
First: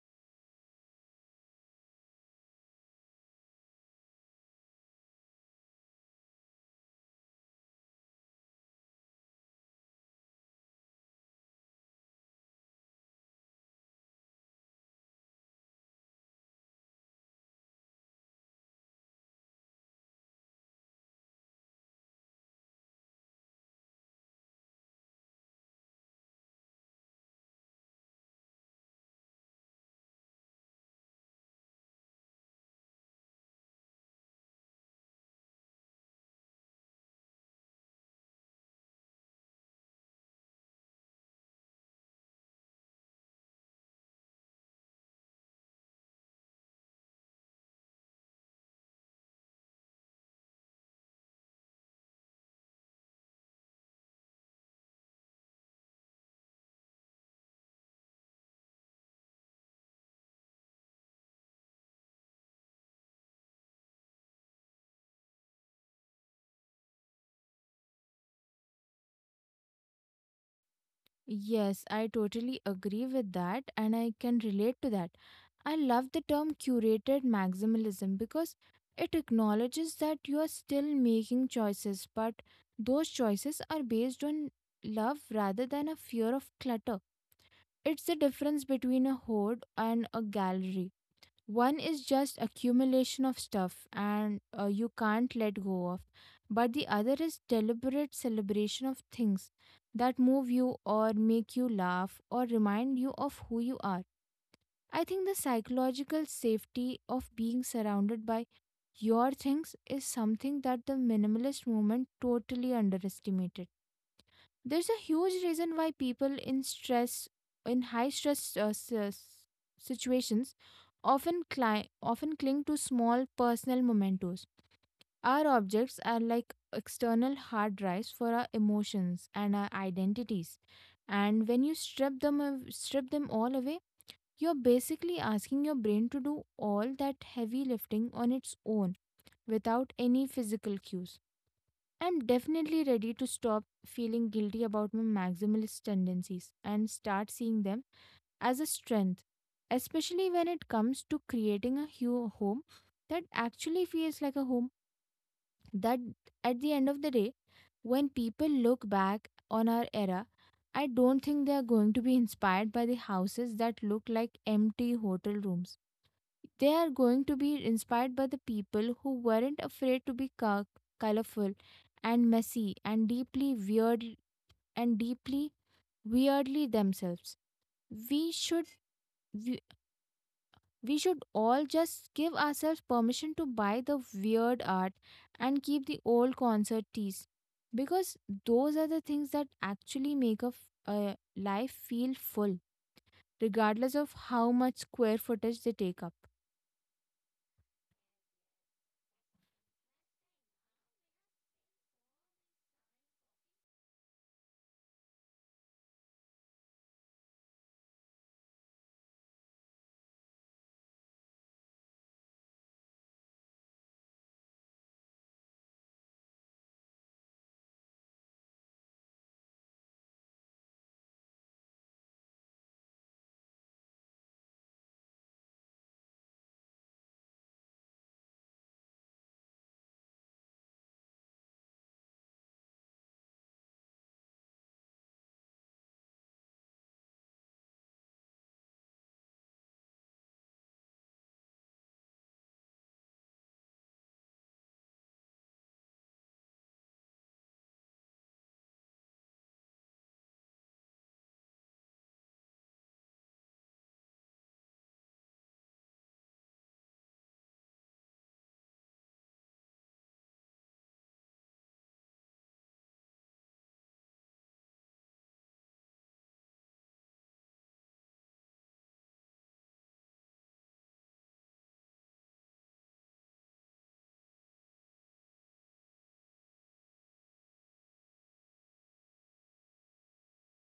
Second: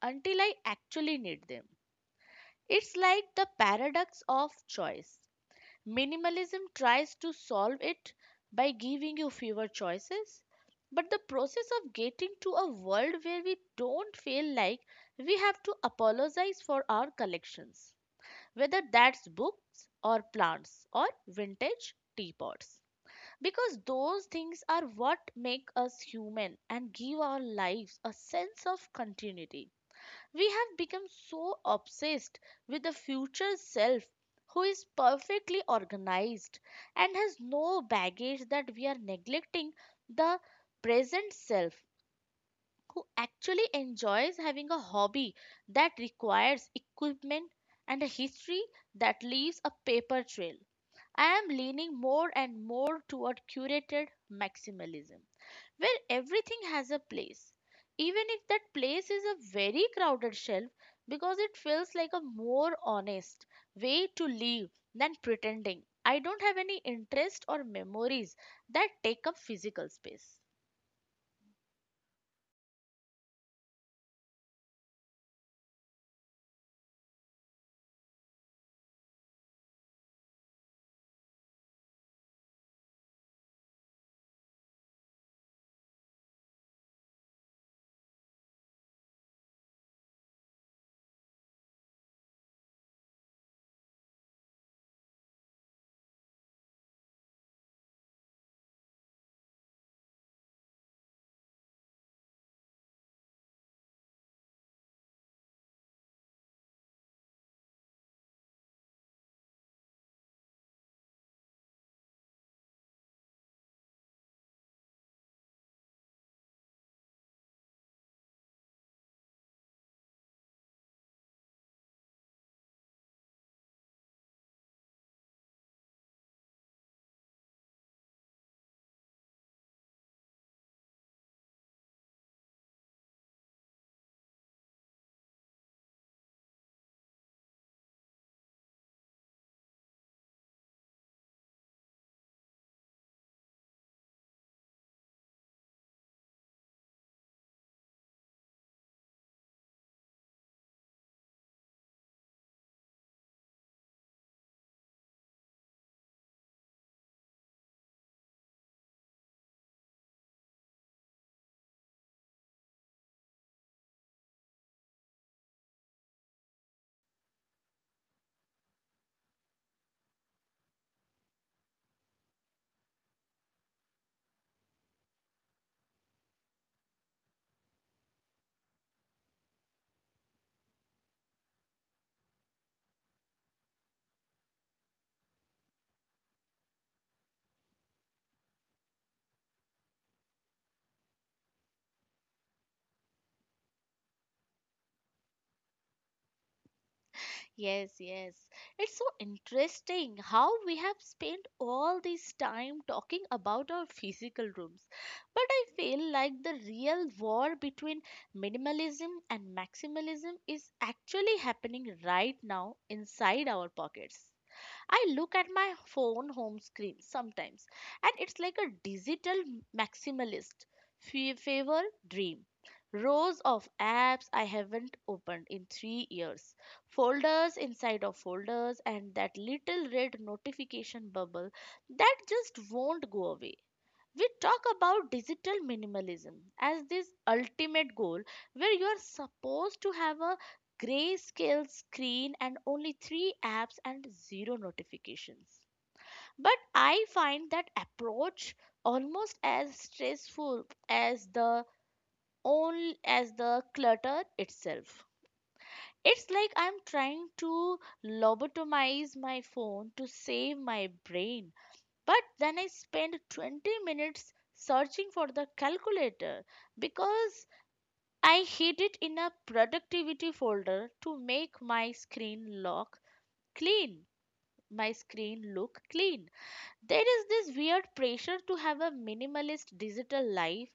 S1: until I actually need them. It's like the paradox of choice. Minimalism tries to solve it by giving you fewer choices, but the process of getting to a world where we don't feel like we have to apologize for our collections, whether that's books or plants or vintage teapots. Because those things are what make us human and give our lives a sense of continuity. We have become so obsessed with the future self who is perfectly organized and has no baggage that we are neglecting the present self who actually enjoys having a hobby that requires equipment and a history that leaves a paper trail. I am leaning more and more toward curated maximalism where everything has a place, even if that place is a very crowded shelf, because it feels like a more honest way to live than pretending I don't have any interest or memories that take up physical space.
S2: Yes, I totally agree with that and I can relate to that. I love the term curated maximalism because it acknowledges that you are still making choices, but those choices are based on love rather than a fear of clutter. It's the difference between a hoard and a gallery. One is just accumulation of stuff and you can't let go of, but the other is deliberate celebration of things that move you or make you laugh or remind you of who you are. I think the psychological safety of being surrounded by your things is something that the minimalist movement totally underestimated. There's a huge reason why people in high stress situations, often often cling to small personal mementos. Our objects are like external hard drives for our emotions and our identities. And when you strip them all away, you're basically asking your brain to do all that heavy lifting on its own without any physical cues. I'm definitely ready to stop feeling guilty about my maximalist tendencies and start seeing them as a strength, especially when it comes to creating a home that actually feels like a home. That At the end of the day, when people look back on our era, I don't think they are going to be inspired by the houses that look like empty hotel rooms. They are going to be inspired by the people who weren't afraid to be colorful and messy and deeply weird and deeply weirdly themselves. we should we, we should all just give ourselves permission to buy the weird art and keep the old concert tees, because those are the things that actually make a life feel full, regardless of how much square footage they take up.
S1: Yes, yes. It's so interesting how we have spent all this time talking about our physical rooms. But I feel like the real war between minimalism and maximalism is actually happening right now inside our pockets. I look at my phone home screen sometimes, and it's like a digital maximalist fever dream. Rows of apps I haven't opened in 3 years, folders inside of folders, and that little red notification bubble that just won't go away. We talk about digital minimalism as this ultimate goal where you are supposed to have a grayscale screen and only three apps and zero notifications. But I find that approach almost as stressful as the only as the clutter itself. It's like I'm trying to lobotomize my phone to save my brain. But then I spent 20 minutes searching for the calculator because I hid it in a productivity folder to make my screen look clean. My screen look clean. There is this weird pressure to have a minimalist digital life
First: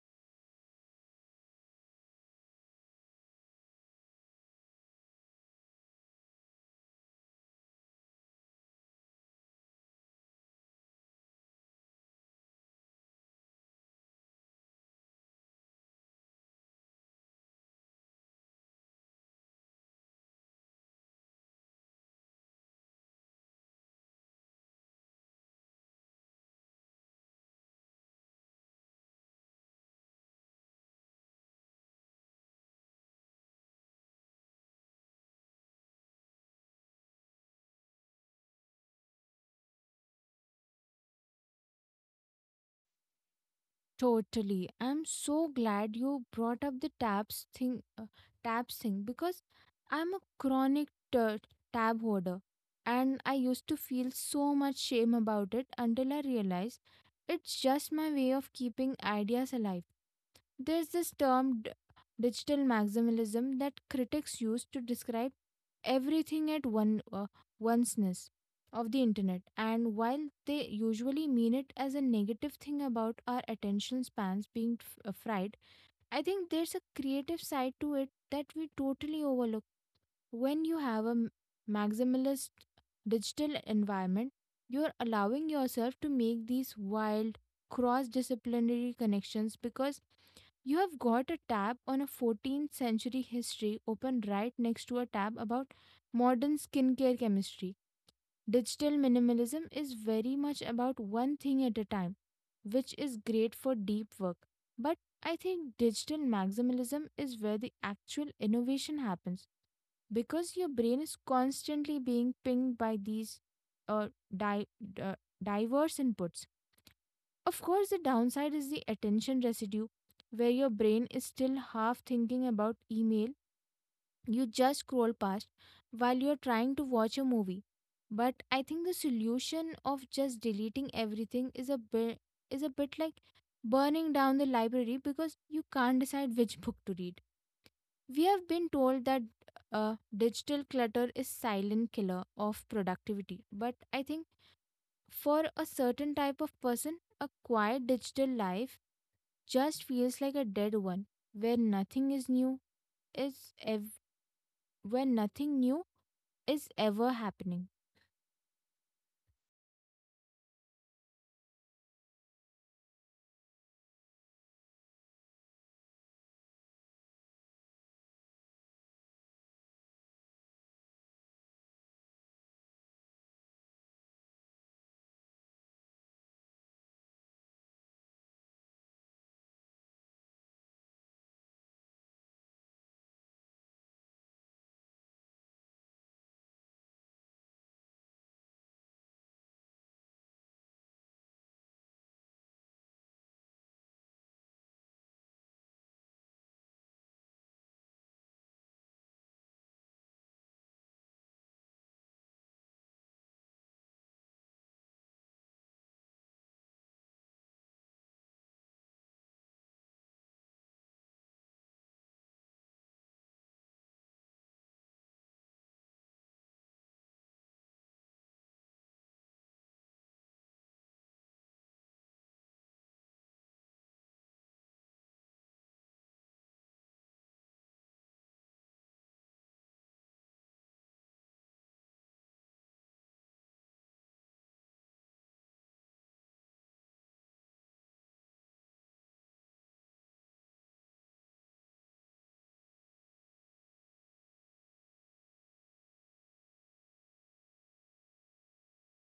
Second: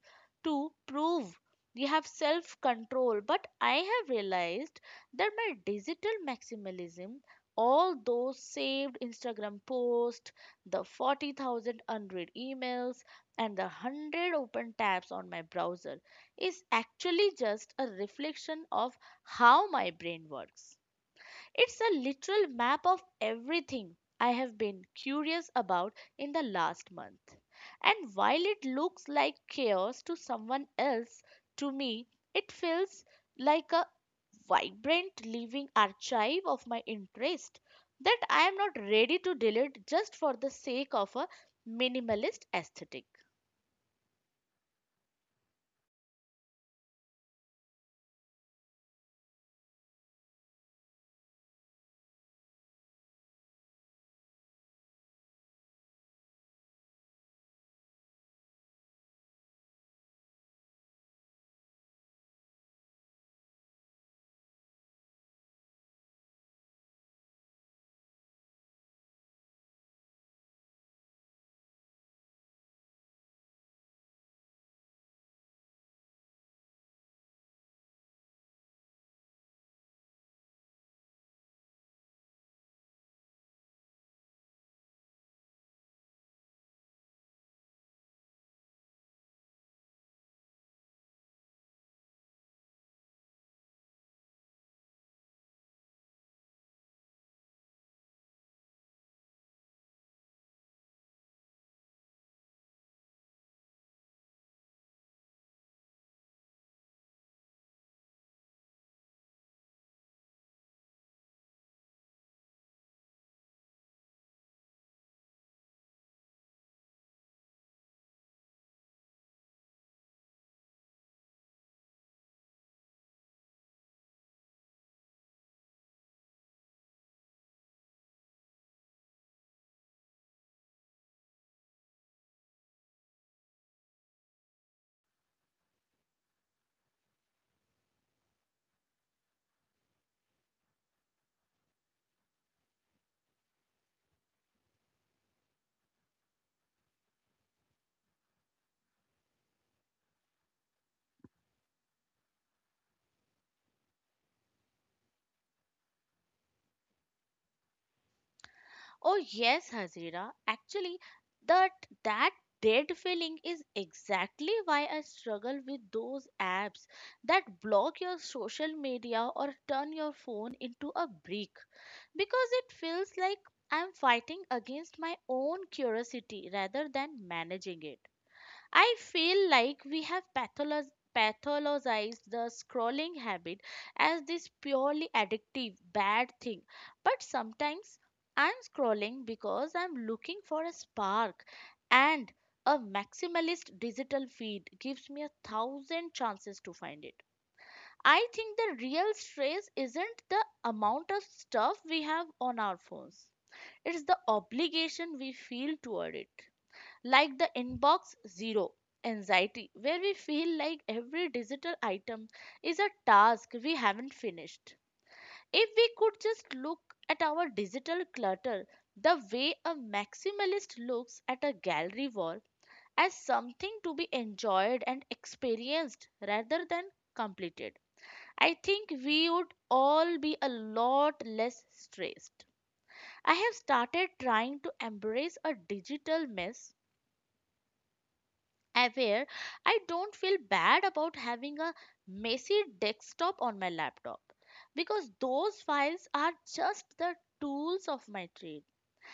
S1: to prove you have self control. But I have realized that my digital maximalism, all those saved Instagram posts, the 40,000 unread emails, and the 100 open tabs on my browser, is actually just a reflection of how my brain works. It's a literal map of everything I have been curious about in the last month. And while it looks like chaos to someone else, to me, it feels like a vibrant living archive of my interest that I am not ready to delete just for the sake of a minimalist aesthetic.
S2: Totally. I'm so glad you brought up the tabs thing because I'm a chronic tab hoarder and I used to feel so much shame about it until I realized it's just my way of keeping ideas alive. There's this term digital maximalism that critics use to describe everything at one onceness of the internet. And while they usually mean it as a negative thing about our attention spans being fried, I think there's a creative side to it that we totally overlook. When you have a maximalist digital environment, you're allowing yourself to make these wild cross disciplinary connections, because you have got a tab on a 14th century history open right next to a tab about modern skincare chemistry. Digital minimalism is very much about one thing at a time, which is great for deep work. But I think digital maximalism is where the actual innovation happens, because your brain is constantly being pinged by these uh, di- uh, diverse inputs. Of course, the downside is the attention residue, where your brain is still half thinking about email you just scroll past while you're trying to watch a movie. But I think the solution of just deleting everything is a bit like burning down the library because you can't decide which book to read. We have been told that digital clutter is silent killer of productivity, but I think for a certain type of person, a quiet digital life just feels like a dead one where nothing is new is ev- where nothing new is ever happening.
S1: Oh yes, Hazira. Actually, that that dead feeling is exactly why I struggle with those apps that block your social media or turn your phone into a brick, because it feels like I'm fighting against my own curiosity rather than managing it. I feel like we have pathologized the scrolling habit as this purely addictive, bad thing. But sometimes I'm scrolling because I'm looking for a spark, and a maximalist digital feed gives me a thousand chances to find it. I think the real stress isn't the amount of stuff we have on our phones, it's the obligation we feel toward it, like the inbox zero anxiety, where we feel like every digital item is a task we haven't finished. If we could just look at our digital clutter the way a maximalist looks at a gallery wall, as something to be enjoyed and experienced rather than completed, I think we would all be a lot less stressed. I have started trying to embrace a digital mess aware I don't feel bad about having a messy desktop on my laptop, because those files are just the tools of my trade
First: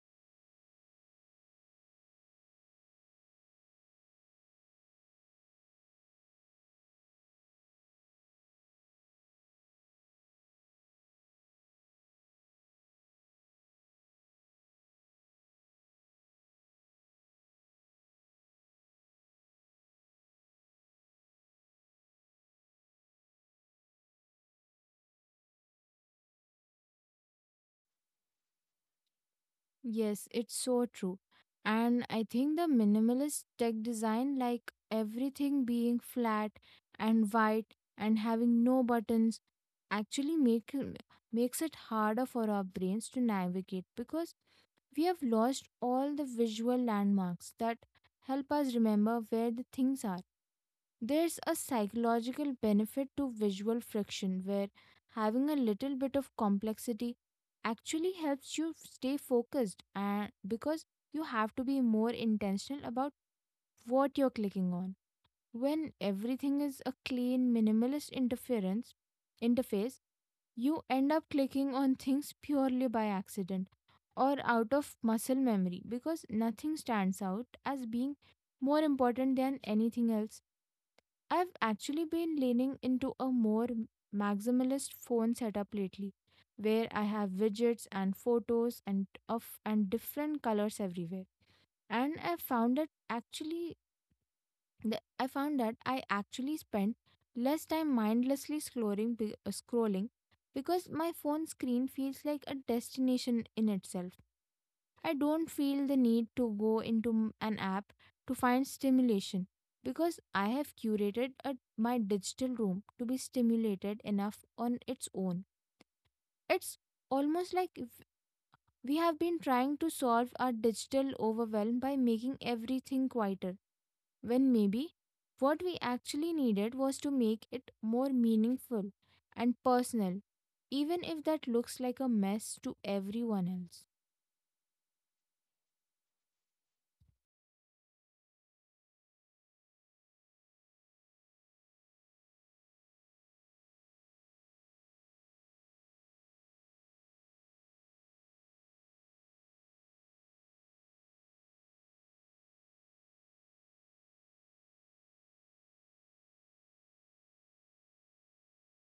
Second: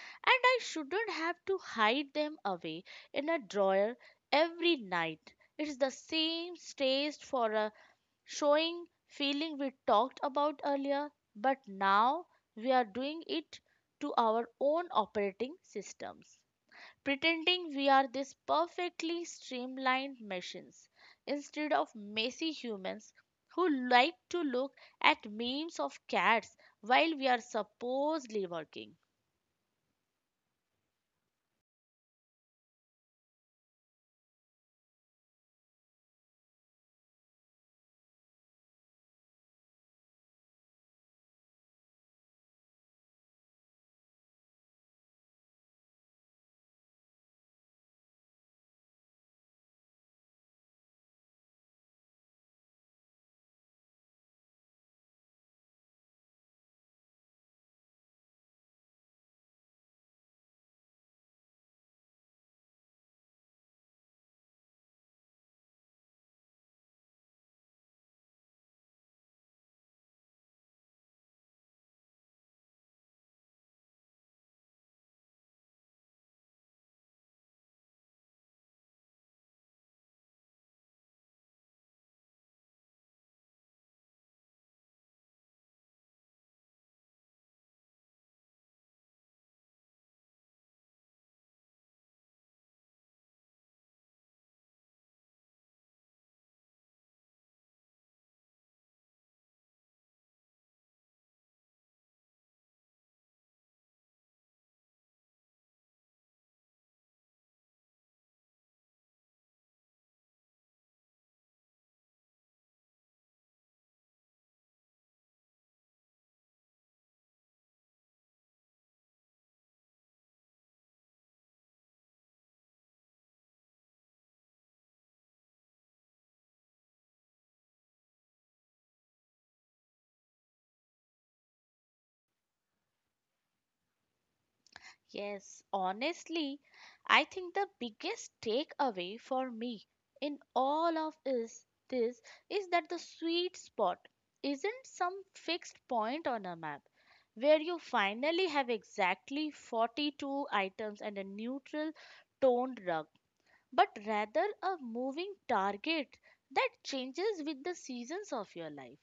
S1: and I shouldn't have to hide them away in a drawer every night. It's the same stage for a showing feeling we talked about earlier, but now we are doing it to our own operating systems, pretending we are these perfectly streamlined machines instead of messy humans who like to look at memes of cats while we are supposedly working.
S2: Yes, it's so true, and I think the minimalist tech design, like everything being flat and white and having no buttons, actually makes it harder for our brains to navigate because we have lost all the visual landmarks that help us remember where the things are. There's a psychological benefit to visual friction, where having a little bit of complexity actually helps you stay focused, and because you have to be more intentional about what you're clicking on. When everything is a clean minimalist interference interface, you end up clicking on things purely by accident or out of muscle memory because nothing stands out as being more important than anything else. I've actually been leaning into a more maximalist phone setup lately, where I have widgets and photos and different colors everywhere. And I found that actually, I found that I actually spend less time mindlessly scrolling, because my phone screen feels like a destination in itself. I don't feel the need to go into an app to find stimulation, because I have curated my digital room to be stimulated enough on its own. It's almost like if we have been trying to solve our digital overwhelm by making everything quieter, when maybe what we actually needed was to make it more meaningful and personal, even if that looks like a mess to everyone else.
S1: Yes, honestly, I think the biggest takeaway for me in all of is this is that the sweet spot isn't some fixed point on a map where you finally have exactly 42 items and a neutral toned rug, but rather a moving target that changes with the seasons of your life.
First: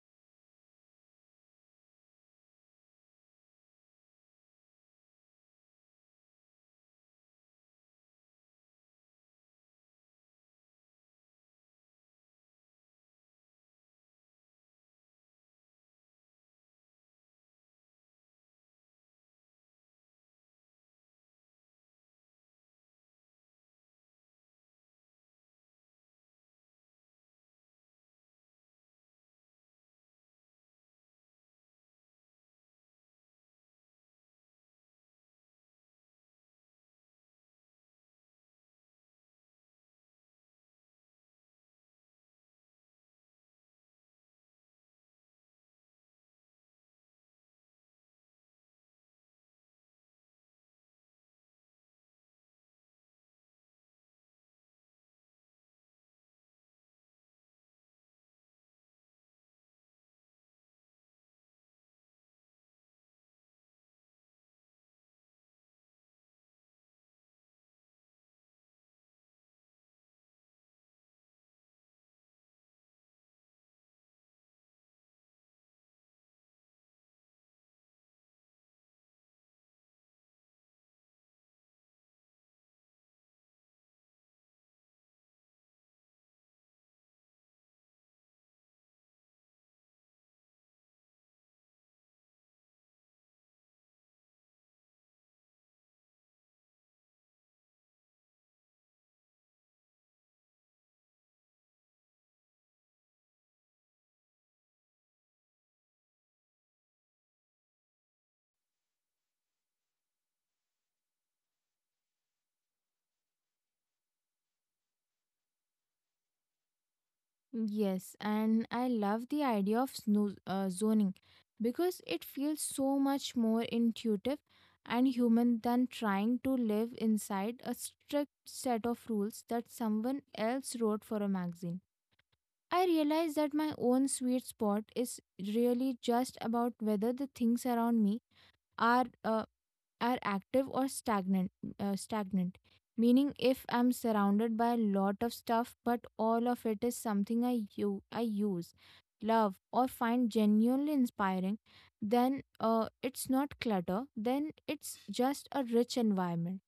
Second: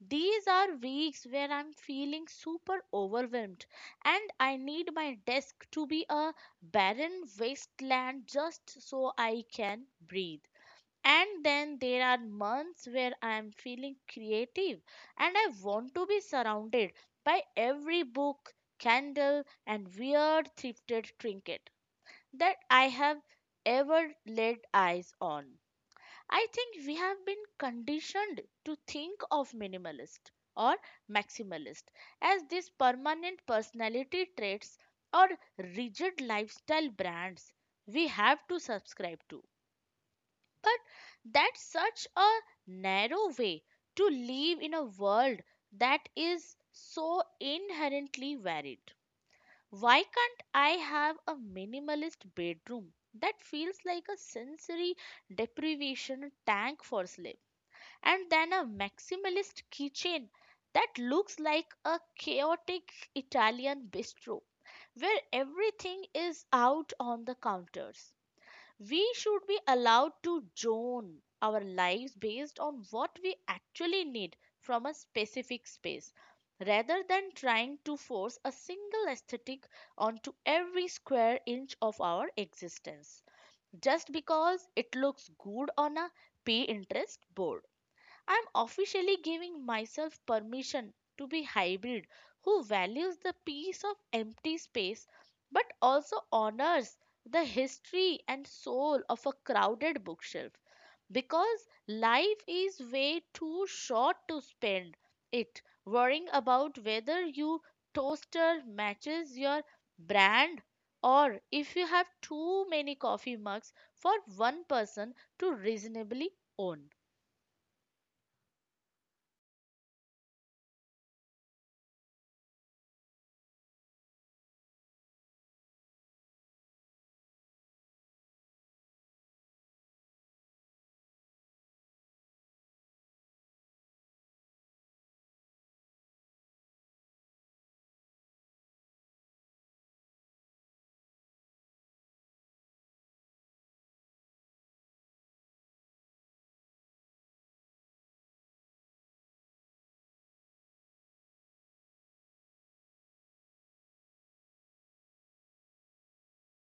S1: These are weeks where I'm feeling super overwhelmed and I need my desk to be a barren wasteland just so I can breathe. And then there are months where I am feeling creative and I want to be surrounded by every book, candle, and weird thrifted trinket that I have ever laid eyes on. I think we have been conditioned to think of minimalist or maximalist as these permanent personality traits or rigid lifestyle brands we have to subscribe to. But that's such a narrow way to live in a world that is so inherently varied. Why can't I have a minimalist bedroom that feels like a sensory deprivation tank for sleep? And then a maximalist kitchen that looks like a chaotic Italian bistro where everything is out on the counters. We should be allowed to zone our lives based on what we actually need from a specific space rather than trying to force a single aesthetic onto every square inch of our existence just because it looks good on a Pinterest board. I'm officially giving myself permission to be hybrid who values the peace of empty space but also honors the history and soul of a crowded bookshelf, because life is way too short to spend it worrying about whether your toaster matches your brand, or if you have too many coffee mugs for one person to reasonably own.
S2: Yes, and I love the idea of zoning, because it feels so much more intuitive and human than trying to live inside a strict set of rules that someone else wrote for a magazine. I realize that my own sweet spot is really just about whether the things around me are uh, are active or stagnant, meaning if I'm surrounded by a lot of stuff but all of it is something I use, love, or find genuinely inspiring, then it's not clutter, then it's just a rich environment.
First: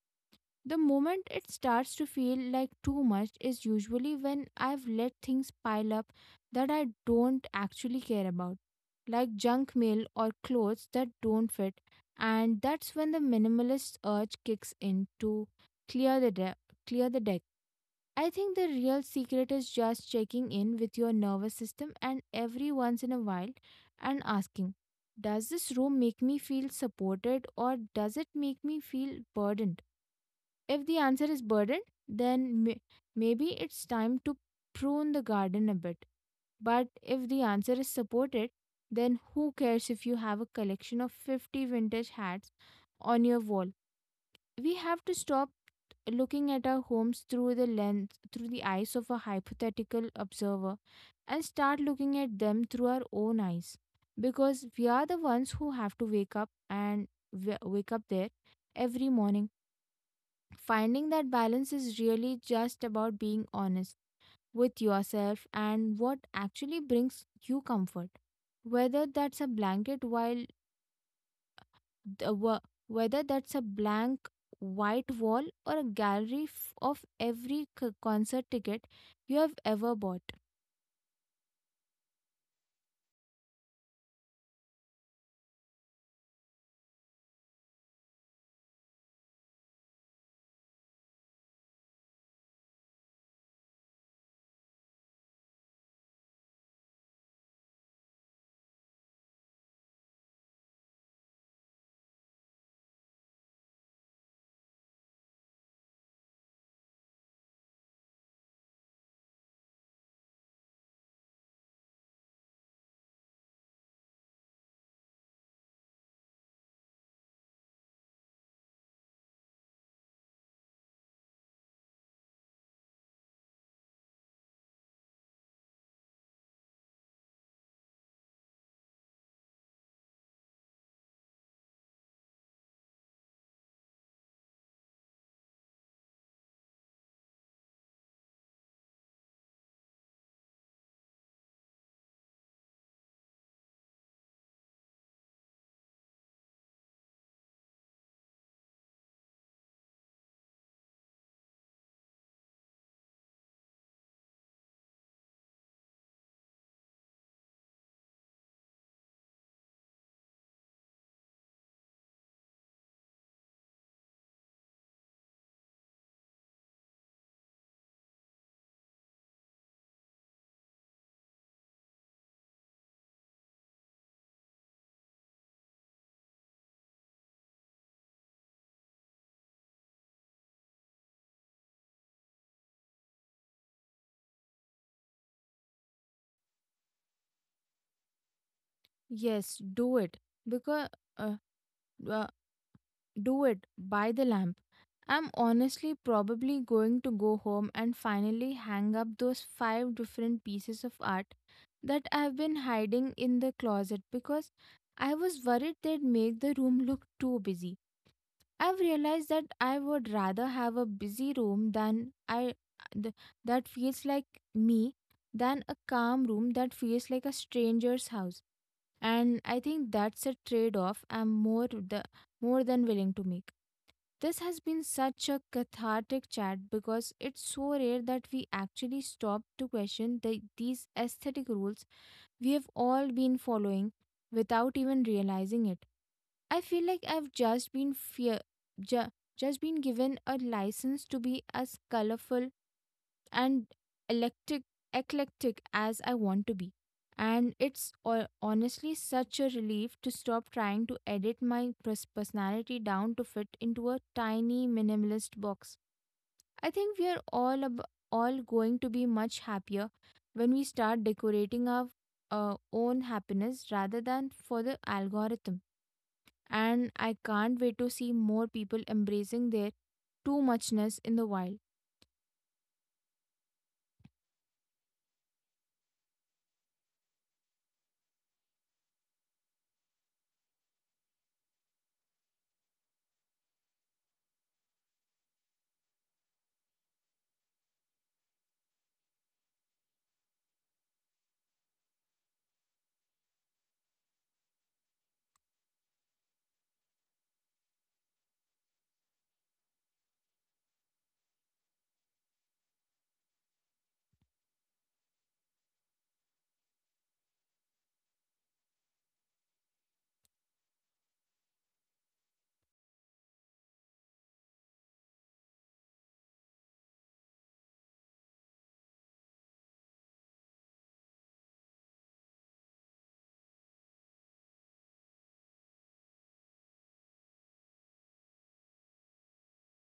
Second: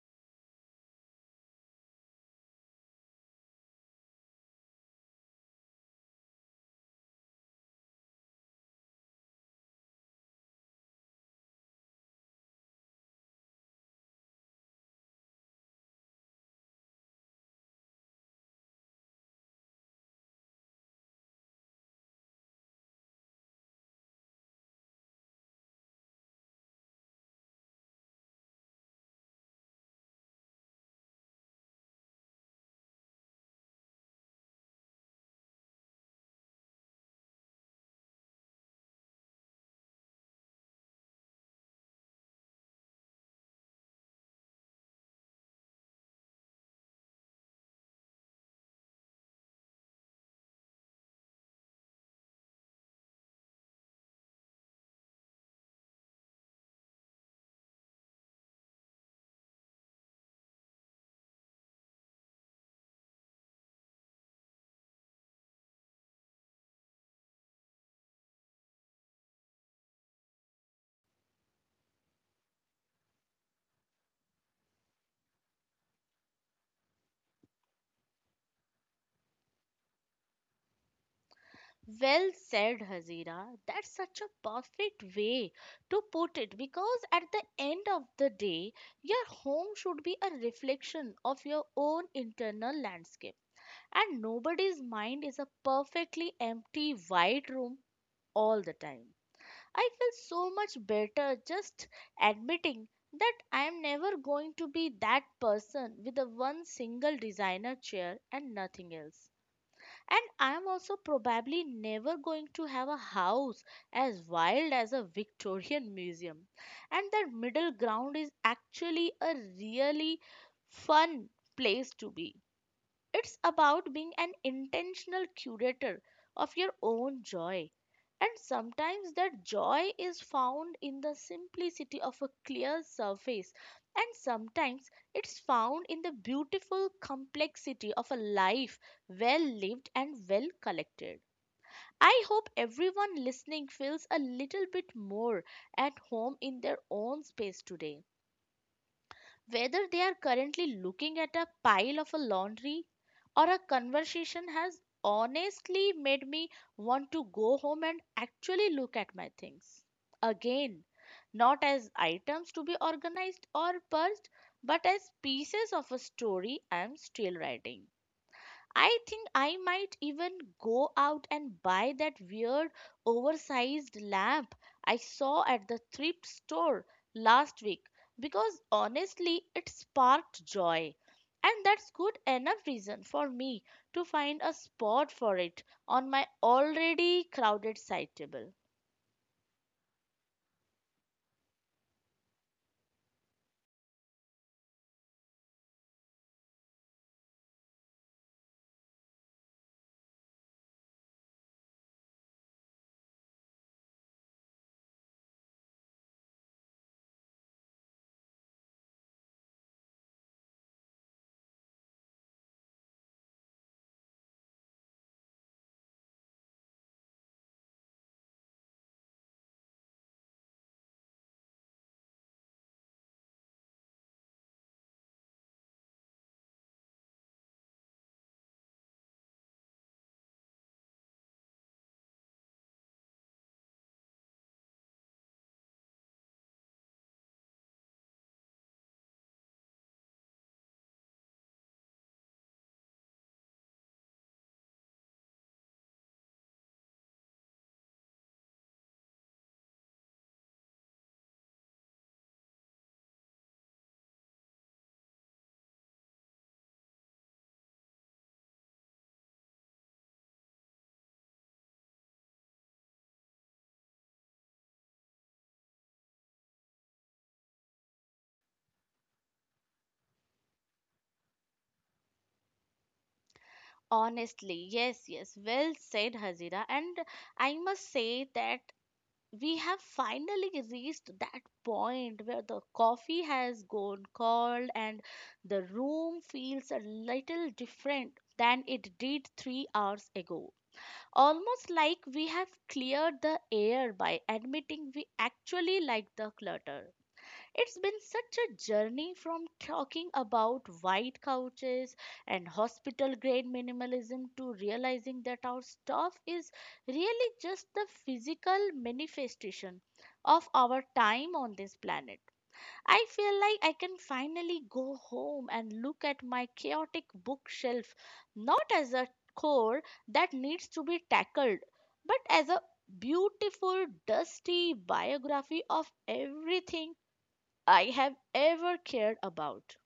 S2: The moment it starts to feel like too much is usually when I've let things pile up that I don't actually care about, like junk mail or clothes that don't fit, and that's when the minimalist urge kicks in to clear the de- clear the deck. I think the real secret is just checking in with your nervous system and every once in a while and asking, does this room make me feel supported, or does it make me feel burdened? If the answer is burdened, then maybe it's time to prune the garden a bit. But if the answer is supported, then who cares if you have a collection of 50 vintage hats on your wall? We have to stop looking at our homes through the eyes of a hypothetical observer, and start looking at them through our own eyes, because we are the ones who have to and wake up there every morning. Finding that balance is really just about being honest with yourself and what actually brings you comfort. Whether that's a blanket while the wo- whether that's a blank white wall or a gallery of every concert ticket you have ever bought.
S1: Well said, Hazira. That's such a perfect way to put it, because at the end of the day, your home should be a reflection of your own internal landscape. And nobody's mind is a perfectly empty, white room all the time. I feel so much better just admitting that I am never going to be that person with a one single designer chair and nothing else. And I'm also probably never going to have a house as wild as a Victorian museum. And that middle ground is actually a really fun place to be. It's about being an intentional curator of your own joy. And sometimes that joy is found in the simplicity of a clear surface, and sometimes it's found in the beautiful complexity of a life well lived and well collected. I hope everyone listening feels a little bit more at home in their own space today, whether they are currently looking at a pile of a laundry or a conversation has honestly made me want to go home and actually look at my things again, not as items to be organized or purged, but as pieces of a story I'm still writing. I think I might even go out and buy that weird oversized lamp I saw at the thrift store last week, because honestly it sparked joy. And that's good enough reason for me to find a spot for it on my already crowded side table.
S2: Yes, do it, because uh, uh, do it. Buy the lamp. I'm honestly probably going to go home and finally hang up those five different pieces of art that I've been hiding in the closet because I was worried they'd make the room look too busy. I've realized that I would rather have a busy room th- that feels like me than a calm room that feels like a stranger's house. And I think that's a trade-off I'm more than willing to make. This has been such a cathartic chat because it's so rare that we actually stop to question these aesthetic rules we have all been following without even realizing it. I feel like I've just been ju- just been given a license to be as colorful and electric eclectic as I want to be. And it's honestly such a relief to stop trying to edit my personality down to fit into a tiny minimalist box. I think we are all going to be much happier when we start decorating our own happiness rather than for the algorithm. And I can't wait to see more people embracing their too muchness in the wild.
S1: Honestly, yes, yes, well said, Hazira. And I must say that we have finally reached that point where the coffee has gone cold and the room feels a little different than it did 3 hours ago. Almost like we have cleared the air by admitting we actually like the clutter. It's been such a journey from talking about white couches and hospital grade minimalism to realizing that our stuff is really just the physical manifestation of our time on this planet. I feel like I can finally go home and look at my chaotic bookshelf not as a core that needs to be tackled, but as a beautiful, dusty biography of everything I have ever cared about.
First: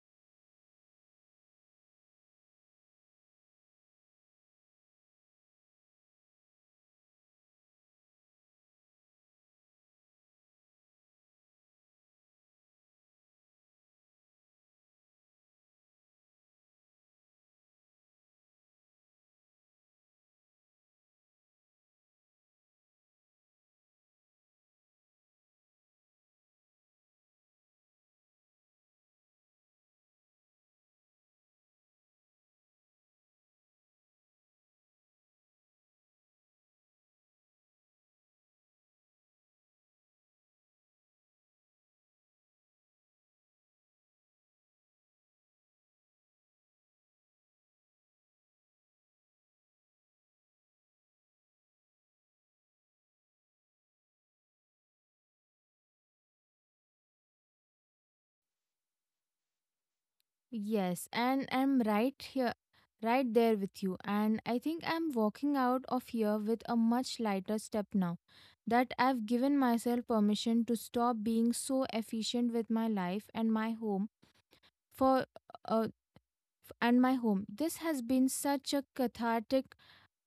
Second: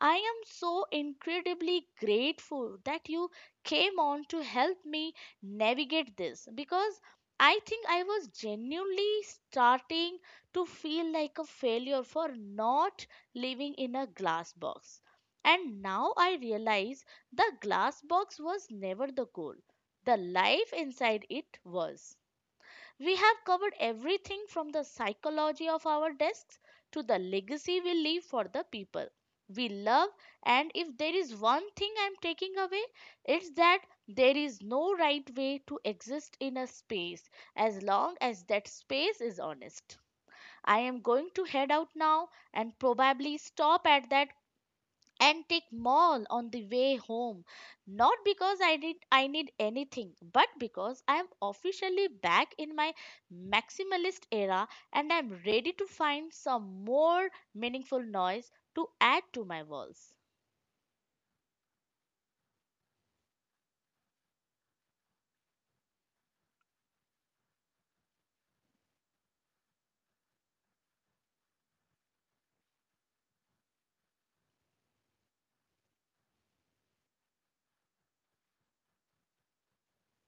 S1: I am so incredibly grateful that you came on to help me navigate this, because I think I was genuinely starting to feel like a failure for not living in a glass box. And now I realize the glass box was never the goal, the life inside it was. We have covered everything from the psychology of our desks to the legacy we leave for the people we love. And if there is one thing I'm taking away, it's that there is no right way to exist in a space as long as that space is honest. I am going to head out now and probably stop at that antique mall on the way home, not because I need anything, but because I am officially back in my maximalist era, and I'm ready to find some more meaningful noise to add to my walls.
S2: Yes, and I'm right there with you. And I think I'm walking out of here with a much lighter step now that I've given myself permission to stop being so efficient with my life and for uh, my home. This has been such a cathartic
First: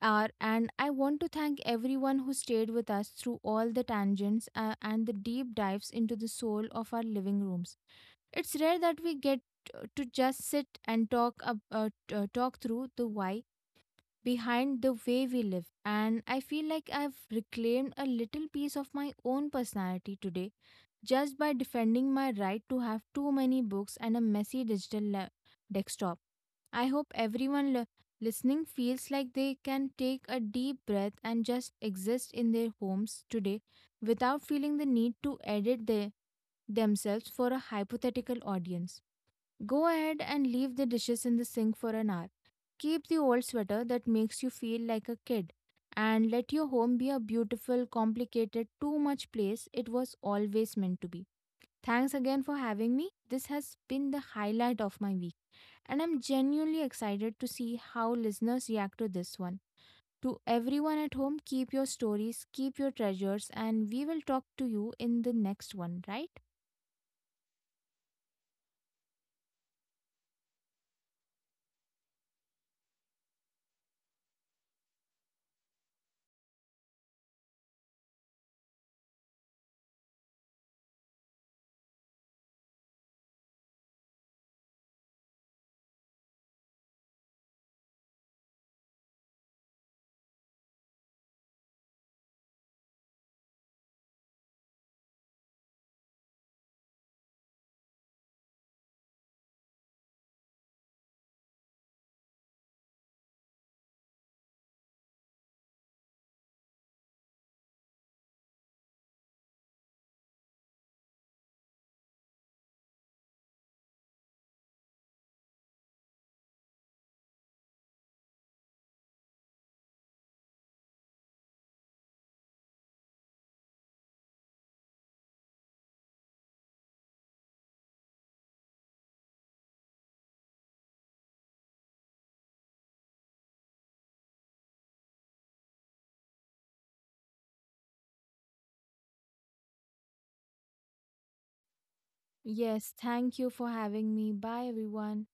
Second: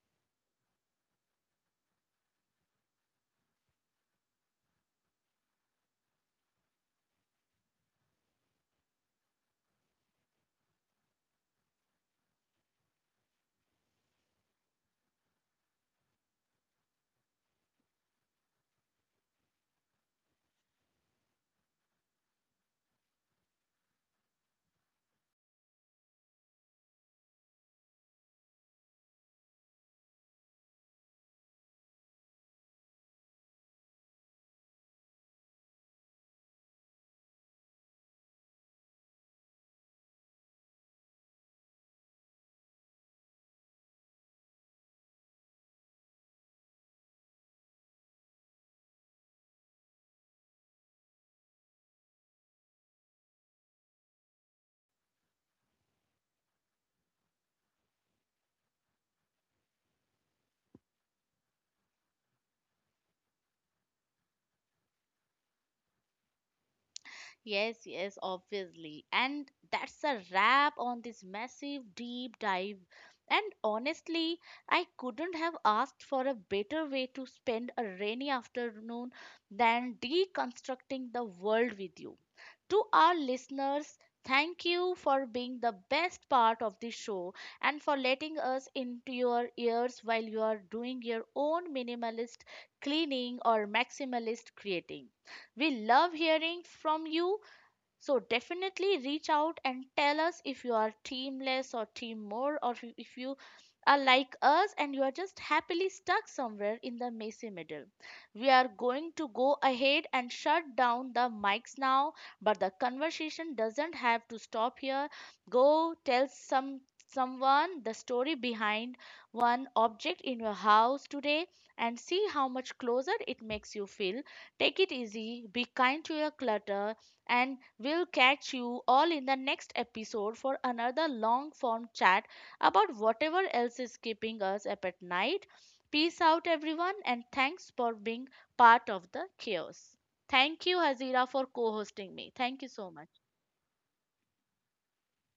S2: hour, and I want to thank everyone who stayed with us through all the tangents and the deep dives into the soul of our living rooms. It's rare that we get to just sit and talk through the why behind the way we live. And I feel like I've reclaimed a little piece of my own personality today just by defending my right to have too many books and a messy digital desktop. I hope everyone listening feels like they can take a deep breath and just exist in their homes today without feeling the need to edit themselves for a hypothetical audience. Go ahead and leave the dishes in the sink for an hour. Keep the old sweater that makes you feel like a kid. And let your home be a beautiful, complicated, too much place it was always meant to be. Thanks again for having me. This has been the highlight of my week, and I'm genuinely excited to see how listeners react to this one. To everyone at home, keep your stories, keep your treasures, and we will talk to you in the next one, right?
S1: Yes, yes, obviously. And that's a wrap on this massive deep dive. And honestly, I couldn't have asked for a better way to spend a rainy afternoon than deconstructing the world with you. To our listeners, thank you for being the best part of the show and for letting us into your ears while you are doing your own minimalist cleaning or maximalist creating. We love hearing from you, so definitely reach out and tell us if you are teamless or team more, or if you are like us and you are just happily stuck somewhere in the messy middle. We are going to go ahead and shut down the mics now, but the conversation doesn't have to stop here. Go tell someone the story behind one object in your house today and see how much closer it makes you feel. Take it easy, be kind to your clutter, and we'll catch you all in the next episode for another long form chat about whatever else is keeping us up at night. Peace out, everyone, and thanks for being part of the chaos. Thank you, Hazira, for co hosting me. Thank you so
S2: Yes,
S1: much.
S2: thank you for having me. Bye, everyone.